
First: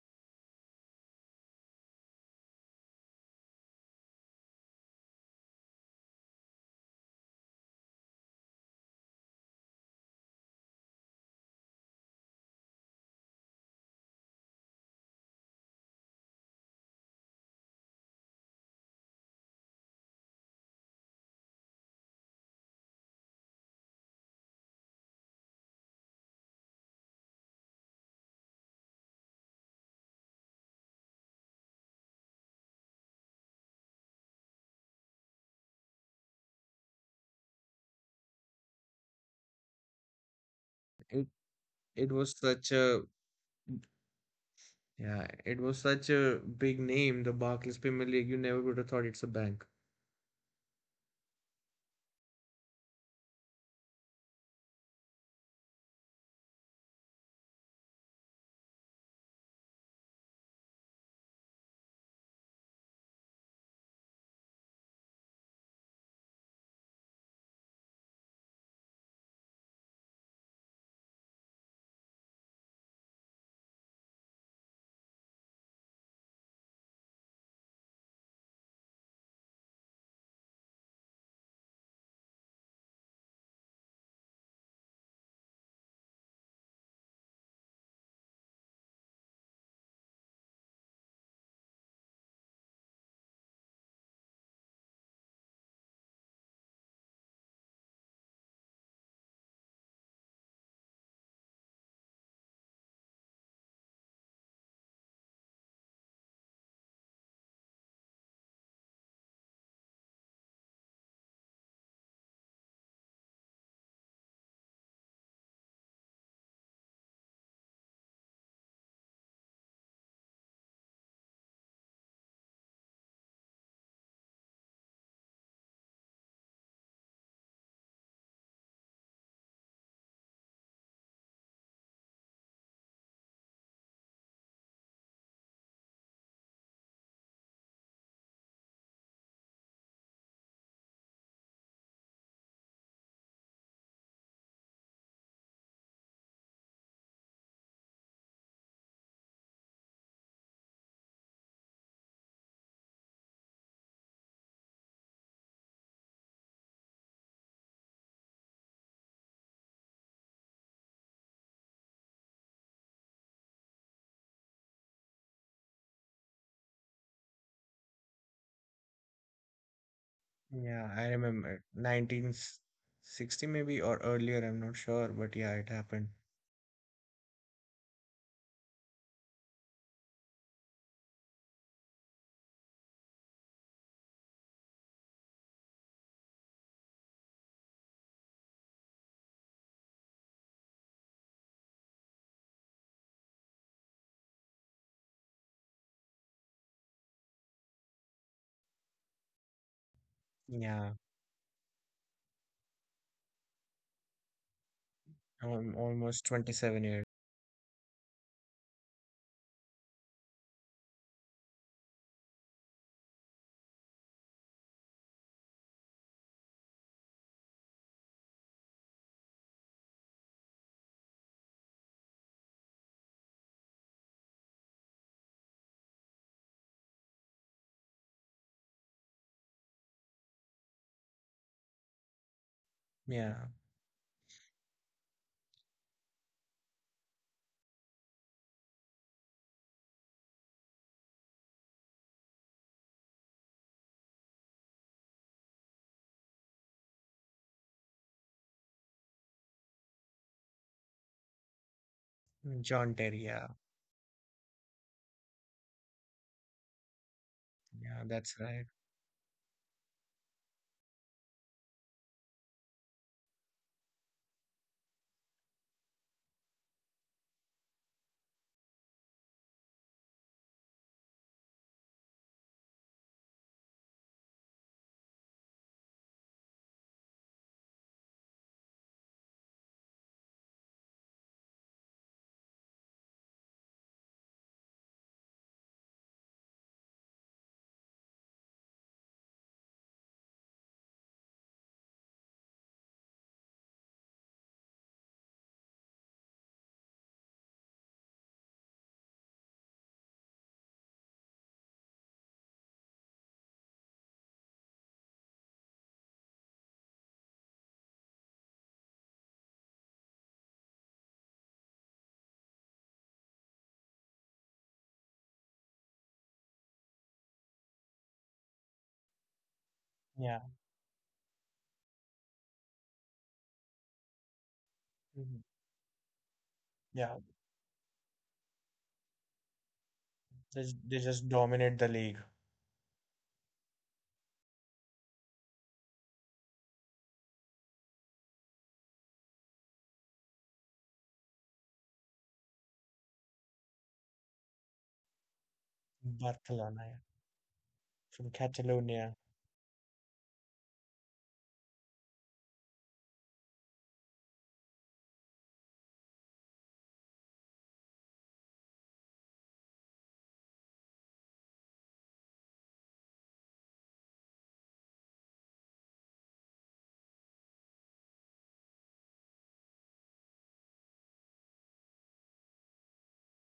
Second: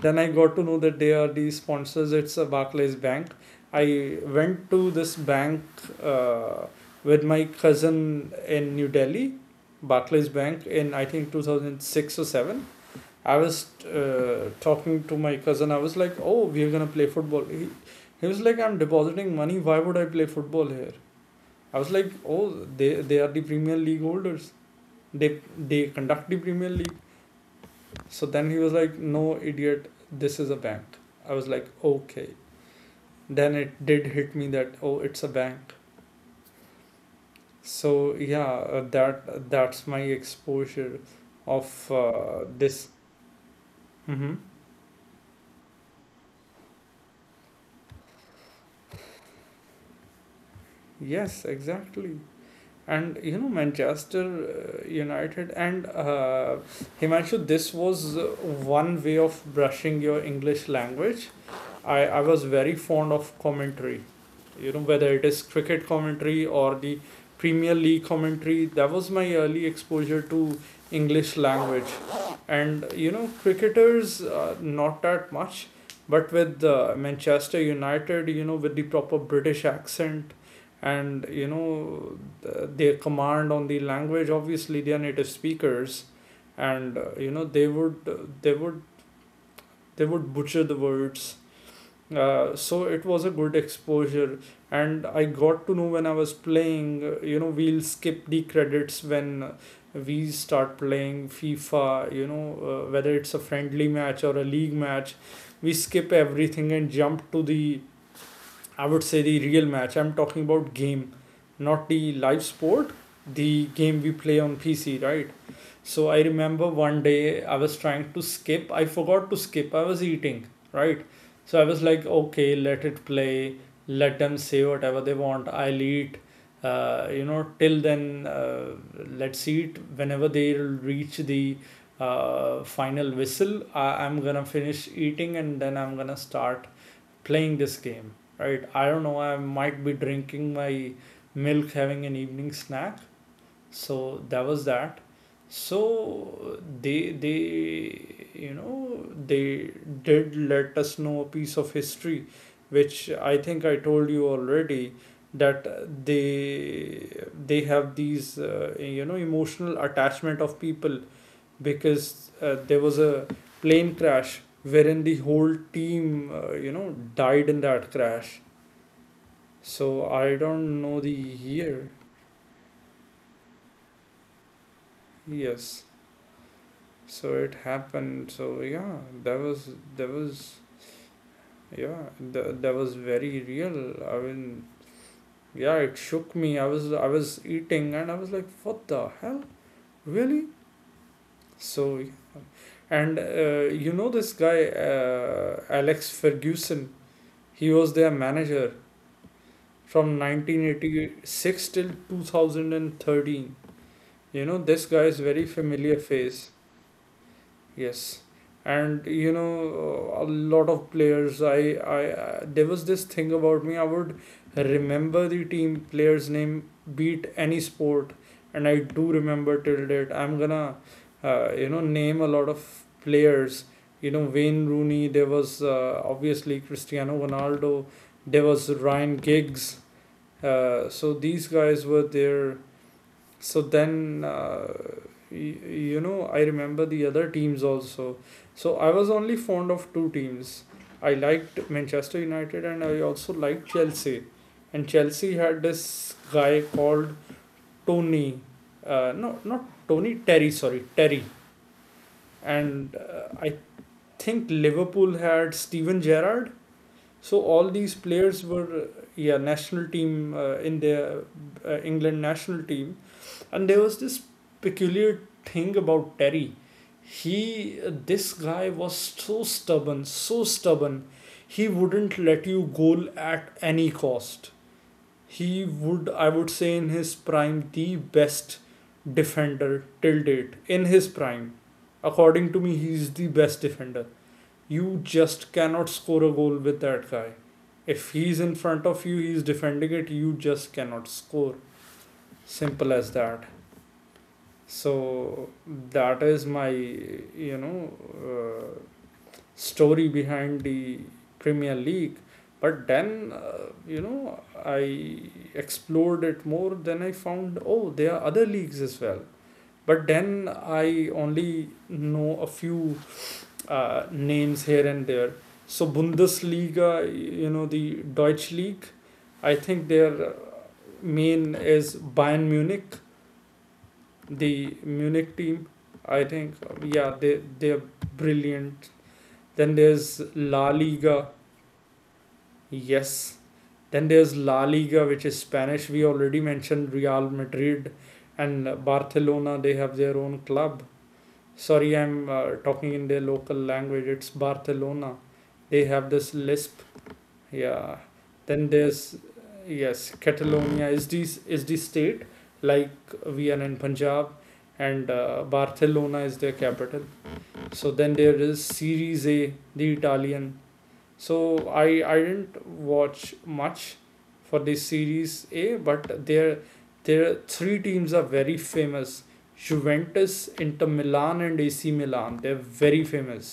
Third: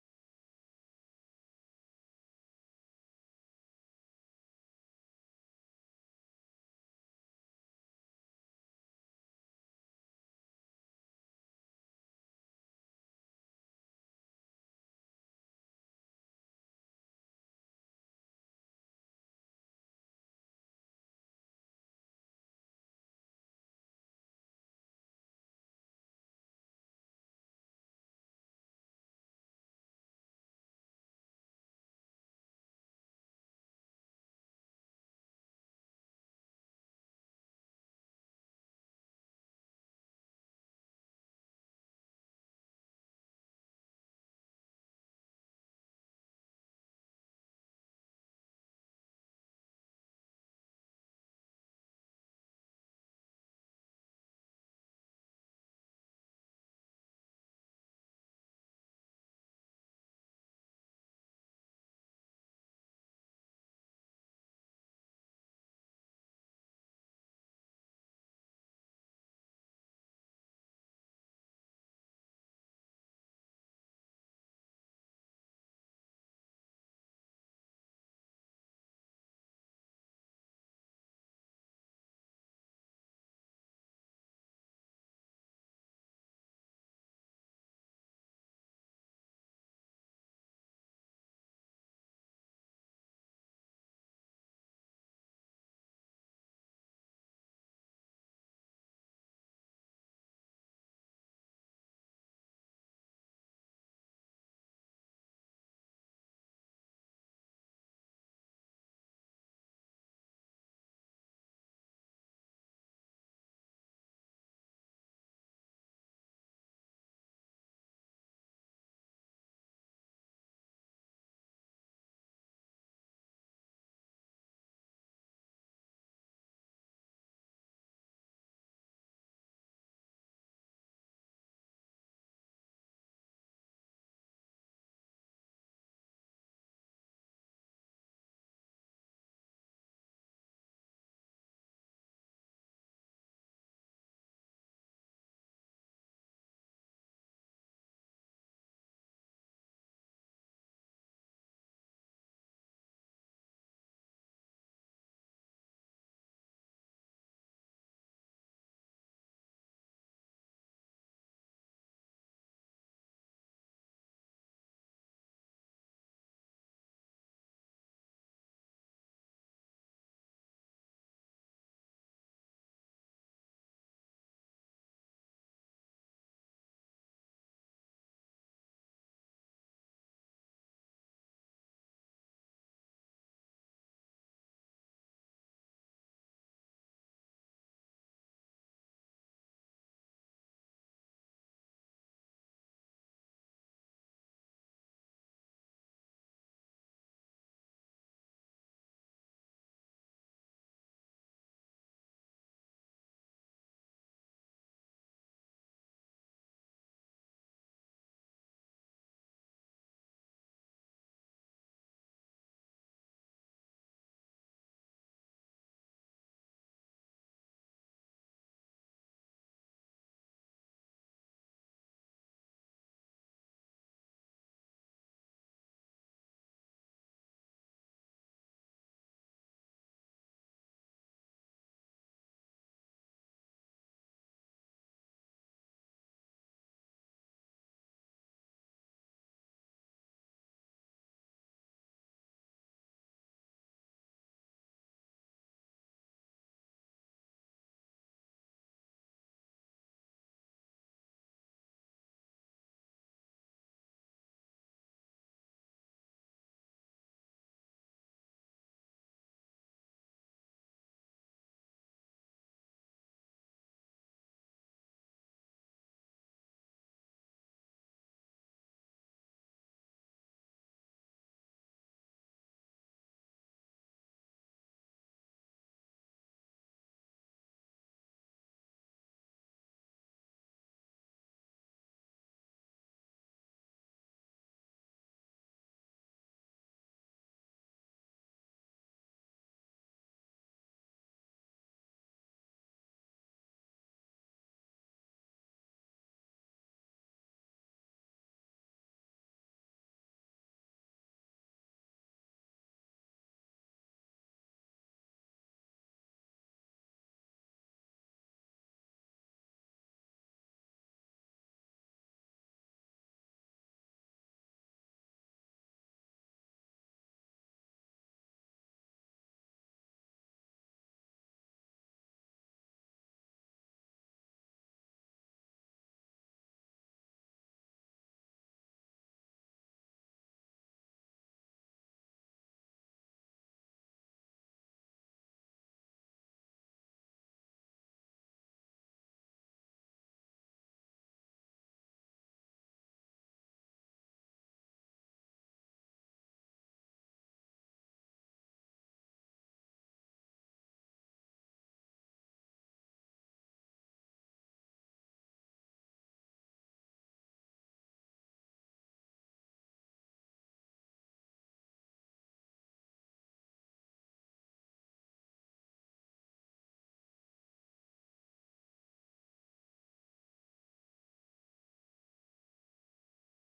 Speaker 1: Then I got to know that they are the sponsors. It's a Barclays bank. I went to this bank uh, with my cousin in New Delhi, Barclays Bank, in I think 2006 or 7. I was talking to my cousin. I was like, "Oh, we're gonna play football." He was like, "I'm depositing money. Why would I play football here?" I was like, "Oh, they are the Premier League holders. They conduct the Premier League." So then he was like, "No, idiot. This is a bank." I was like, "Okay." Then it did hit me that oh, it's a bank. So yeah, that's my exposure
Speaker 3: It
Speaker 1: of
Speaker 3: it was such
Speaker 1: this.
Speaker 3: a
Speaker 1: Mm-hmm.
Speaker 3: yeah, it was such a big name, the Barclays Premier League. You never would have thought it's a bank.
Speaker 1: Yes, exactly. And you know, Manchester United, and Himanshu, this was one way of brushing your English language. I was very fond of commentary. You know, whether it is cricket commentary or the Premier League commentary, that was my early exposure to English language. And, you know, cricketers, not that much, but with Manchester United, you know, with the proper British accent and, you know, their command on the language, obviously they are native speakers. And, you know, they would butcher the words, so it was a good exposure. And I got to know when I was playing you know, we'll skip the credits when we start playing FIFA, you know, whether it's a friendly match or a league match, we skip everything and jump to the, I would say, the real match. I'm talking about game, not the live sport, the game we play on PC, right? So I remember 1 day I was trying to skip. I forgot to skip. I was eating, right? So I was like, okay, let it play. Let them say whatever they want. I'll eat. Till then, let's eat. Whenever they reach the final whistle, I'm gonna finish eating and then I'm gonna start playing this game, right? I don't know. I might be drinking my milk, having an evening snack. So that was that. So they you know, they did let us know a piece of history which I think I told you already, that they have these you know, emotional attachment of people, because there was a plane crash wherein the whole team you know, died in that crash. So I don't
Speaker 3: Yeah,
Speaker 1: know
Speaker 3: I
Speaker 1: the
Speaker 3: remember
Speaker 1: year.
Speaker 3: 1960 maybe or earlier, I'm not sure, but yeah, it
Speaker 1: Yes,
Speaker 3: happened.
Speaker 1: so it happened. So yeah, that was that was yeah, that was very real, I mean, yeah, it shook me. I was eating and I was like, what the hell, really. So yeah. And you know, this guy, Alex Ferguson, he was their manager from
Speaker 3: Yeah,
Speaker 1: 1986 till 2013. You know, this guy is very familiar
Speaker 3: almost
Speaker 1: face.
Speaker 3: 27 years.
Speaker 1: Yes, and you know, a lot of players. I there was this thing about me. I would remember the team player's name, beat any sport, and I do remember till date. I'm gonna, name a lot of players. You know, Wayne Rooney. There was obviously Cristiano Ronaldo. There was Ryan Giggs. So these guys were there.
Speaker 3: Yeah,
Speaker 1: So then y- you know, I remember the other teams also. So I was only fond of two teams. I liked Manchester United and I also liked Chelsea. And Chelsea had this guy called Tony, no, not Tony, Terry, sorry, Terry.
Speaker 3: John
Speaker 1: And
Speaker 3: Terry. Yeah,
Speaker 1: I think Liverpool had Steven Gerrard. So all these
Speaker 3: yeah, that's
Speaker 1: players
Speaker 3: right.
Speaker 1: were yeah, national team, in their England national team. And there was this peculiar thing about Terry. He, this guy was so stubborn, so stubborn. He wouldn't let you goal at any cost. He would, I would say, in his prime, the best defender till date. In his prime, according to me, he's the best defender. You just cannot score a goal with that guy. If he's in front of you, he's defending it, you just cannot score. Simple as that. So that is my, you know, uh, story behind the Premier League. But then you know, I explored it more, then I found, oh, there are other leagues as well. But then I only know a few names here and there. So Bundesliga, you know, the Deutsche league, I think their
Speaker 3: Yeah,
Speaker 1: main is Bayern Munich, the Munich
Speaker 3: mhm.
Speaker 1: team. I think,
Speaker 3: Yeah,
Speaker 1: yeah, they they're brilliant. Then there's La
Speaker 3: they just
Speaker 1: Liga.
Speaker 3: dominate the league.
Speaker 1: Yes. Then there's La Liga, which is Spanish. We already mentioned Real Madrid and Barcelona. They have their own club. Sorry, I'm talking in their local language. It's Barcelona. They have this
Speaker 3: Barcelona,
Speaker 1: lisp,
Speaker 3: yeah,
Speaker 1: yeah.
Speaker 3: from
Speaker 1: Then
Speaker 3: Catalonia.
Speaker 1: there's, yes, Catalonia is the state, like Vienna and Punjab, and Barcelona is their capital. So then there is Series A, the Italian. So I didn't watch much for the Series A, but there three teams are very famous. Juventus, Inter Milan, and AC Milan. They're very famous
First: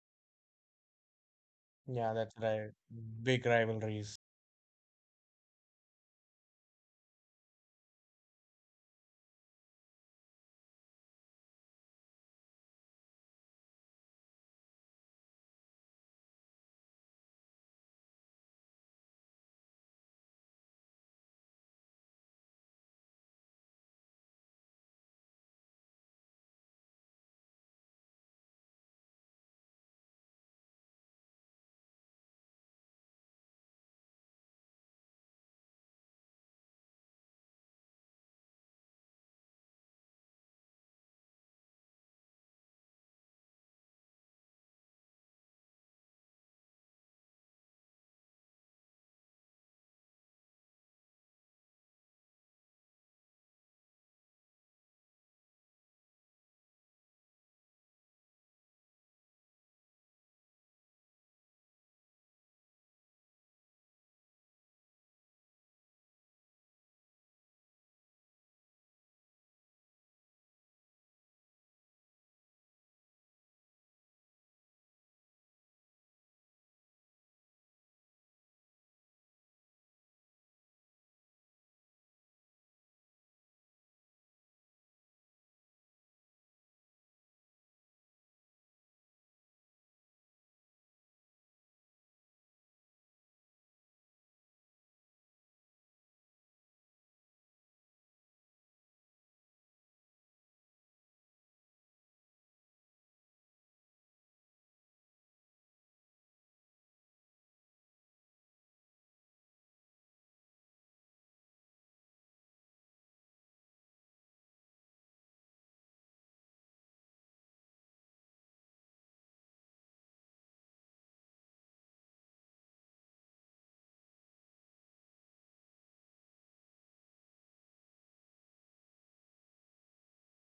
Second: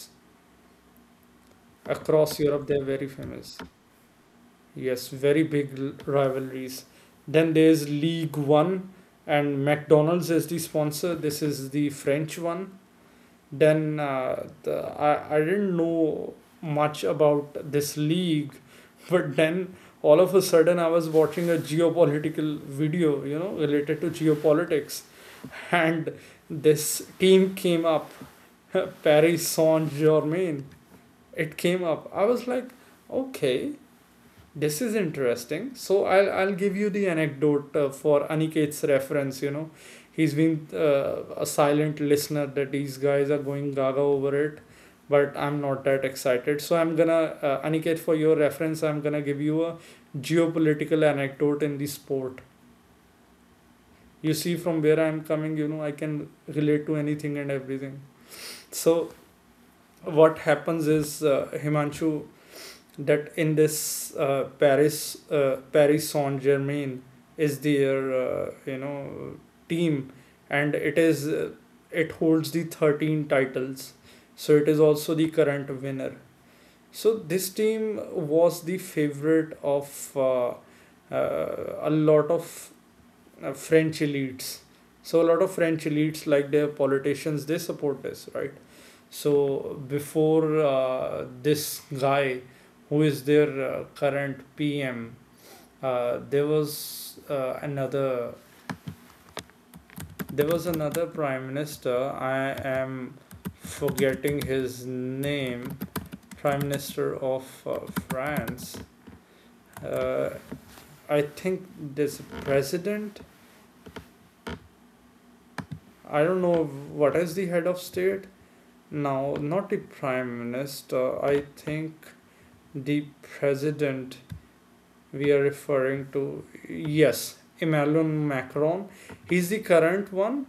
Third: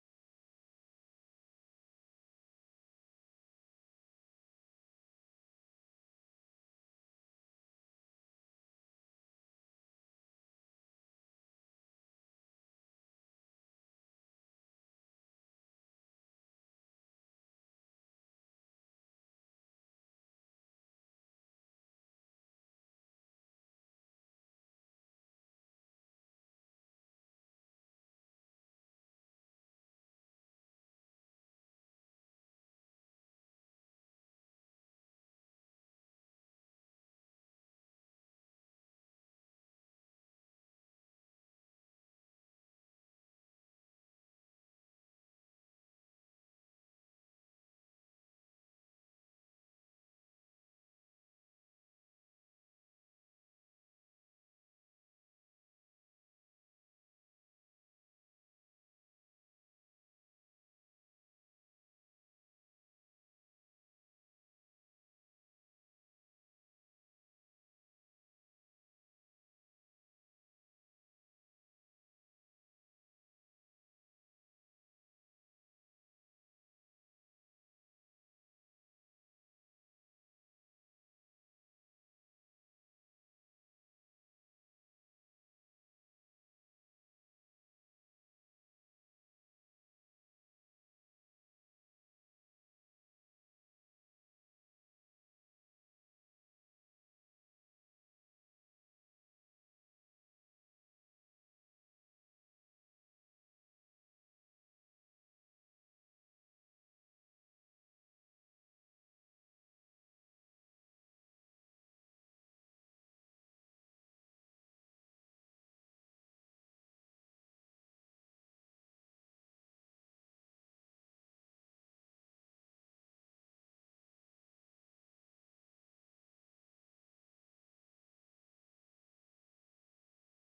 Speaker 3: Yeah, that's
Speaker 1: across Europe.
Speaker 3: right.
Speaker 1: They're very
Speaker 3: Big
Speaker 1: famous.
Speaker 3: rivalries.
Speaker 1: Yes, very big rivalries. Then there's League One, and McDonald's is the sponsor. This is the French one. Then I didn't know much about this league, but then all of a sudden I was watching a geopolitical video, you know, related to geopolitics, and this team came up, Paris Saint Germain. It came up. I was like, okay, this is interesting. So I'll give you the anecdote for Aniket's reference. You know, he's been a silent listener that these guys are going gaga over it, but I'm not that excited. So I'm gonna Aniket, for your reference, I'm gonna give you a geopolitical anecdote in the sport. You see from where I'm coming. You know, I can relate to anything and everything. So what happens is, Himanshu, that in this Paris Saint Germain is their team, and it is it holds the 13 titles, so it is also the current winner. So this team was the favorite of a lot of French elites. So a lot of French elites, like their politicians, they support this, right? So before this guy, who is their current PM, there was another prime minister. I am forgetting his name. Prime Minister of France. Uh, I think there's a president. I don't know what is the head of state. No, not the prime minister. I think the president we are referring to, yes, Emmanuel Macron, he's the current one.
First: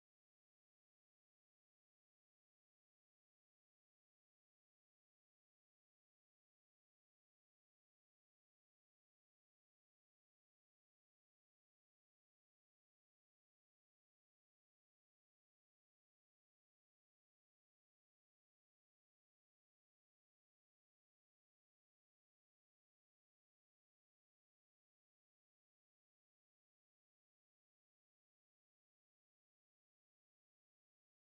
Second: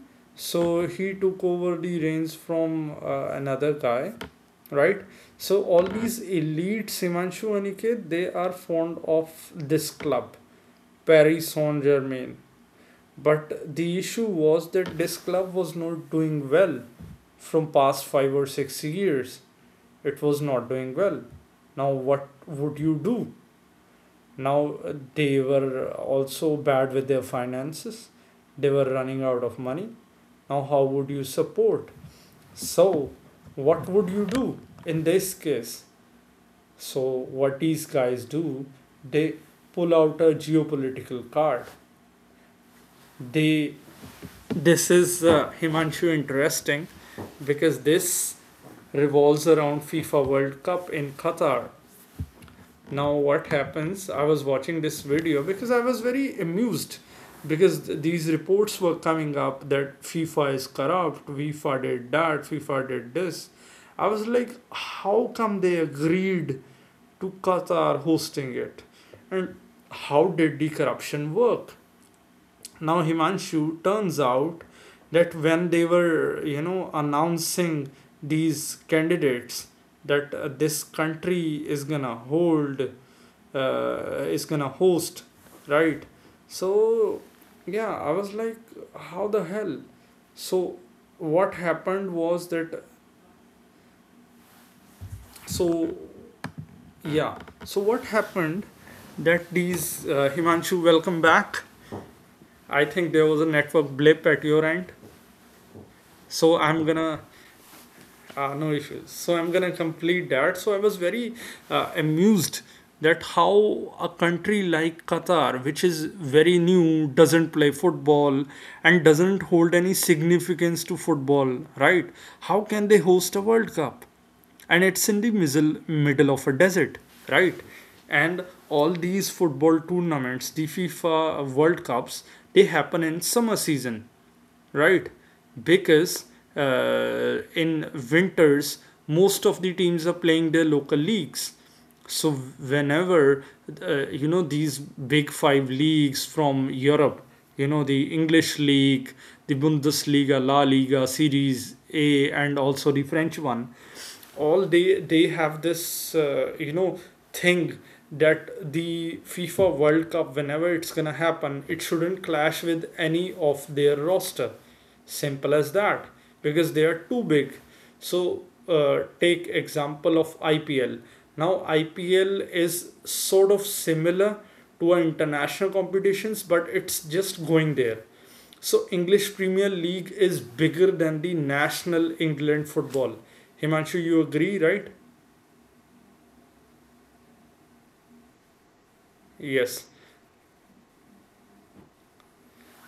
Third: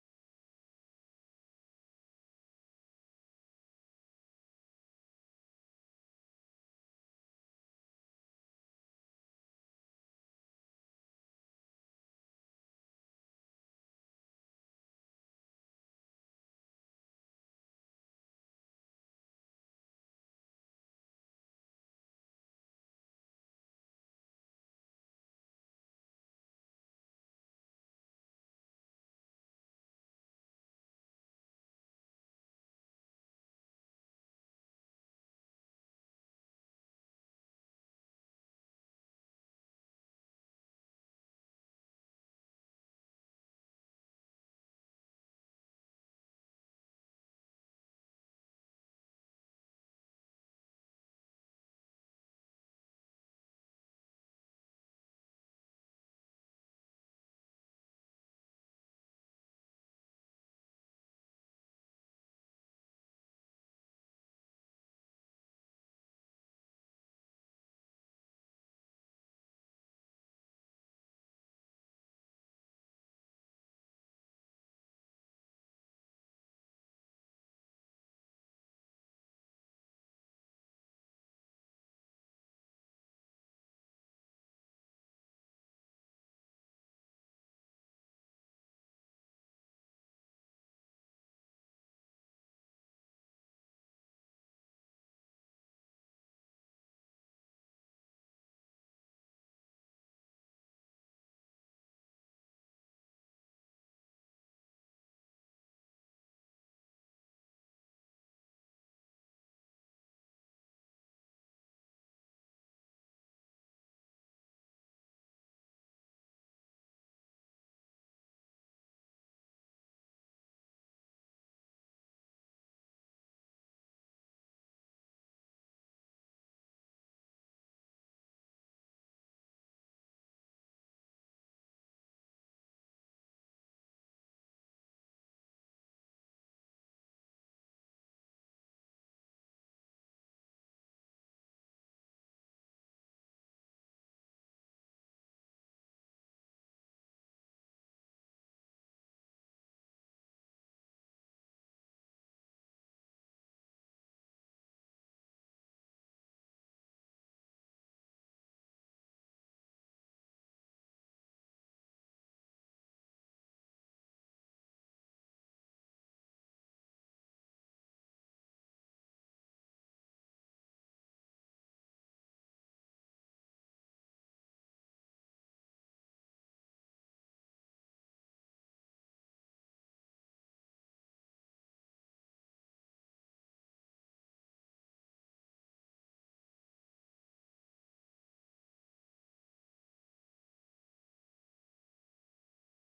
Speaker 1: So he took over the reins from another guy, right? So all these elite, Simanshu, Aniket, they are fond of this club, Paris Saint Germain. But the issue was that this club was not doing well from past 5 or 6 years. It was not doing well. Now what would you do? Now they were also bad with their finances. They were running out of money. Now how would you support? So what would you do in this case? So what these guys do, they pull out a geopolitical card. They, this is Himanshu, interesting, because this revolves around FIFA World Cup in Qatar. Now what happens, I was watching this video because I was very amused, because these reports were coming up that FIFA is corrupt, FIFA did that, FIFA did this. I was like, how come they agreed to Qatar hosting it? And how did the corruption work? Now Himanshu, turns out that when they were, you know, announcing these candidates, that this country is gonna hold, is gonna host, right? So yeah, I was like, how the hell? So what happened was that, so yeah. So what happened, that these Himanshu, welcome back. I think there was a network blip at your end, so I'm gonna no issues. So I'm gonna complete that. So I was very amused, that how a country like Qatar, which is very new, doesn't play football and doesn't hold any significance to football, right? How can they host a World Cup? And it's in the middle of a desert, right? And all these football tournaments, the FIFA World Cups, they happen in summer season, right? Because in winters, most of the teams are playing their local leagues. So whenever you know these big five leagues from Europe, you know, the English league, the Bundesliga, La Liga, Series A, and also the French one, all they have this you know thing, that the FIFA World Cup, whenever it's gonna happen, it shouldn't clash with any of their roster. Simple as that. Because they are too big. So take example of IPL. Now IPL is sort of similar to our international competitions, but it's just going there. So English Premier League is bigger than the national England football. Himanshu, you agree, right? Yes.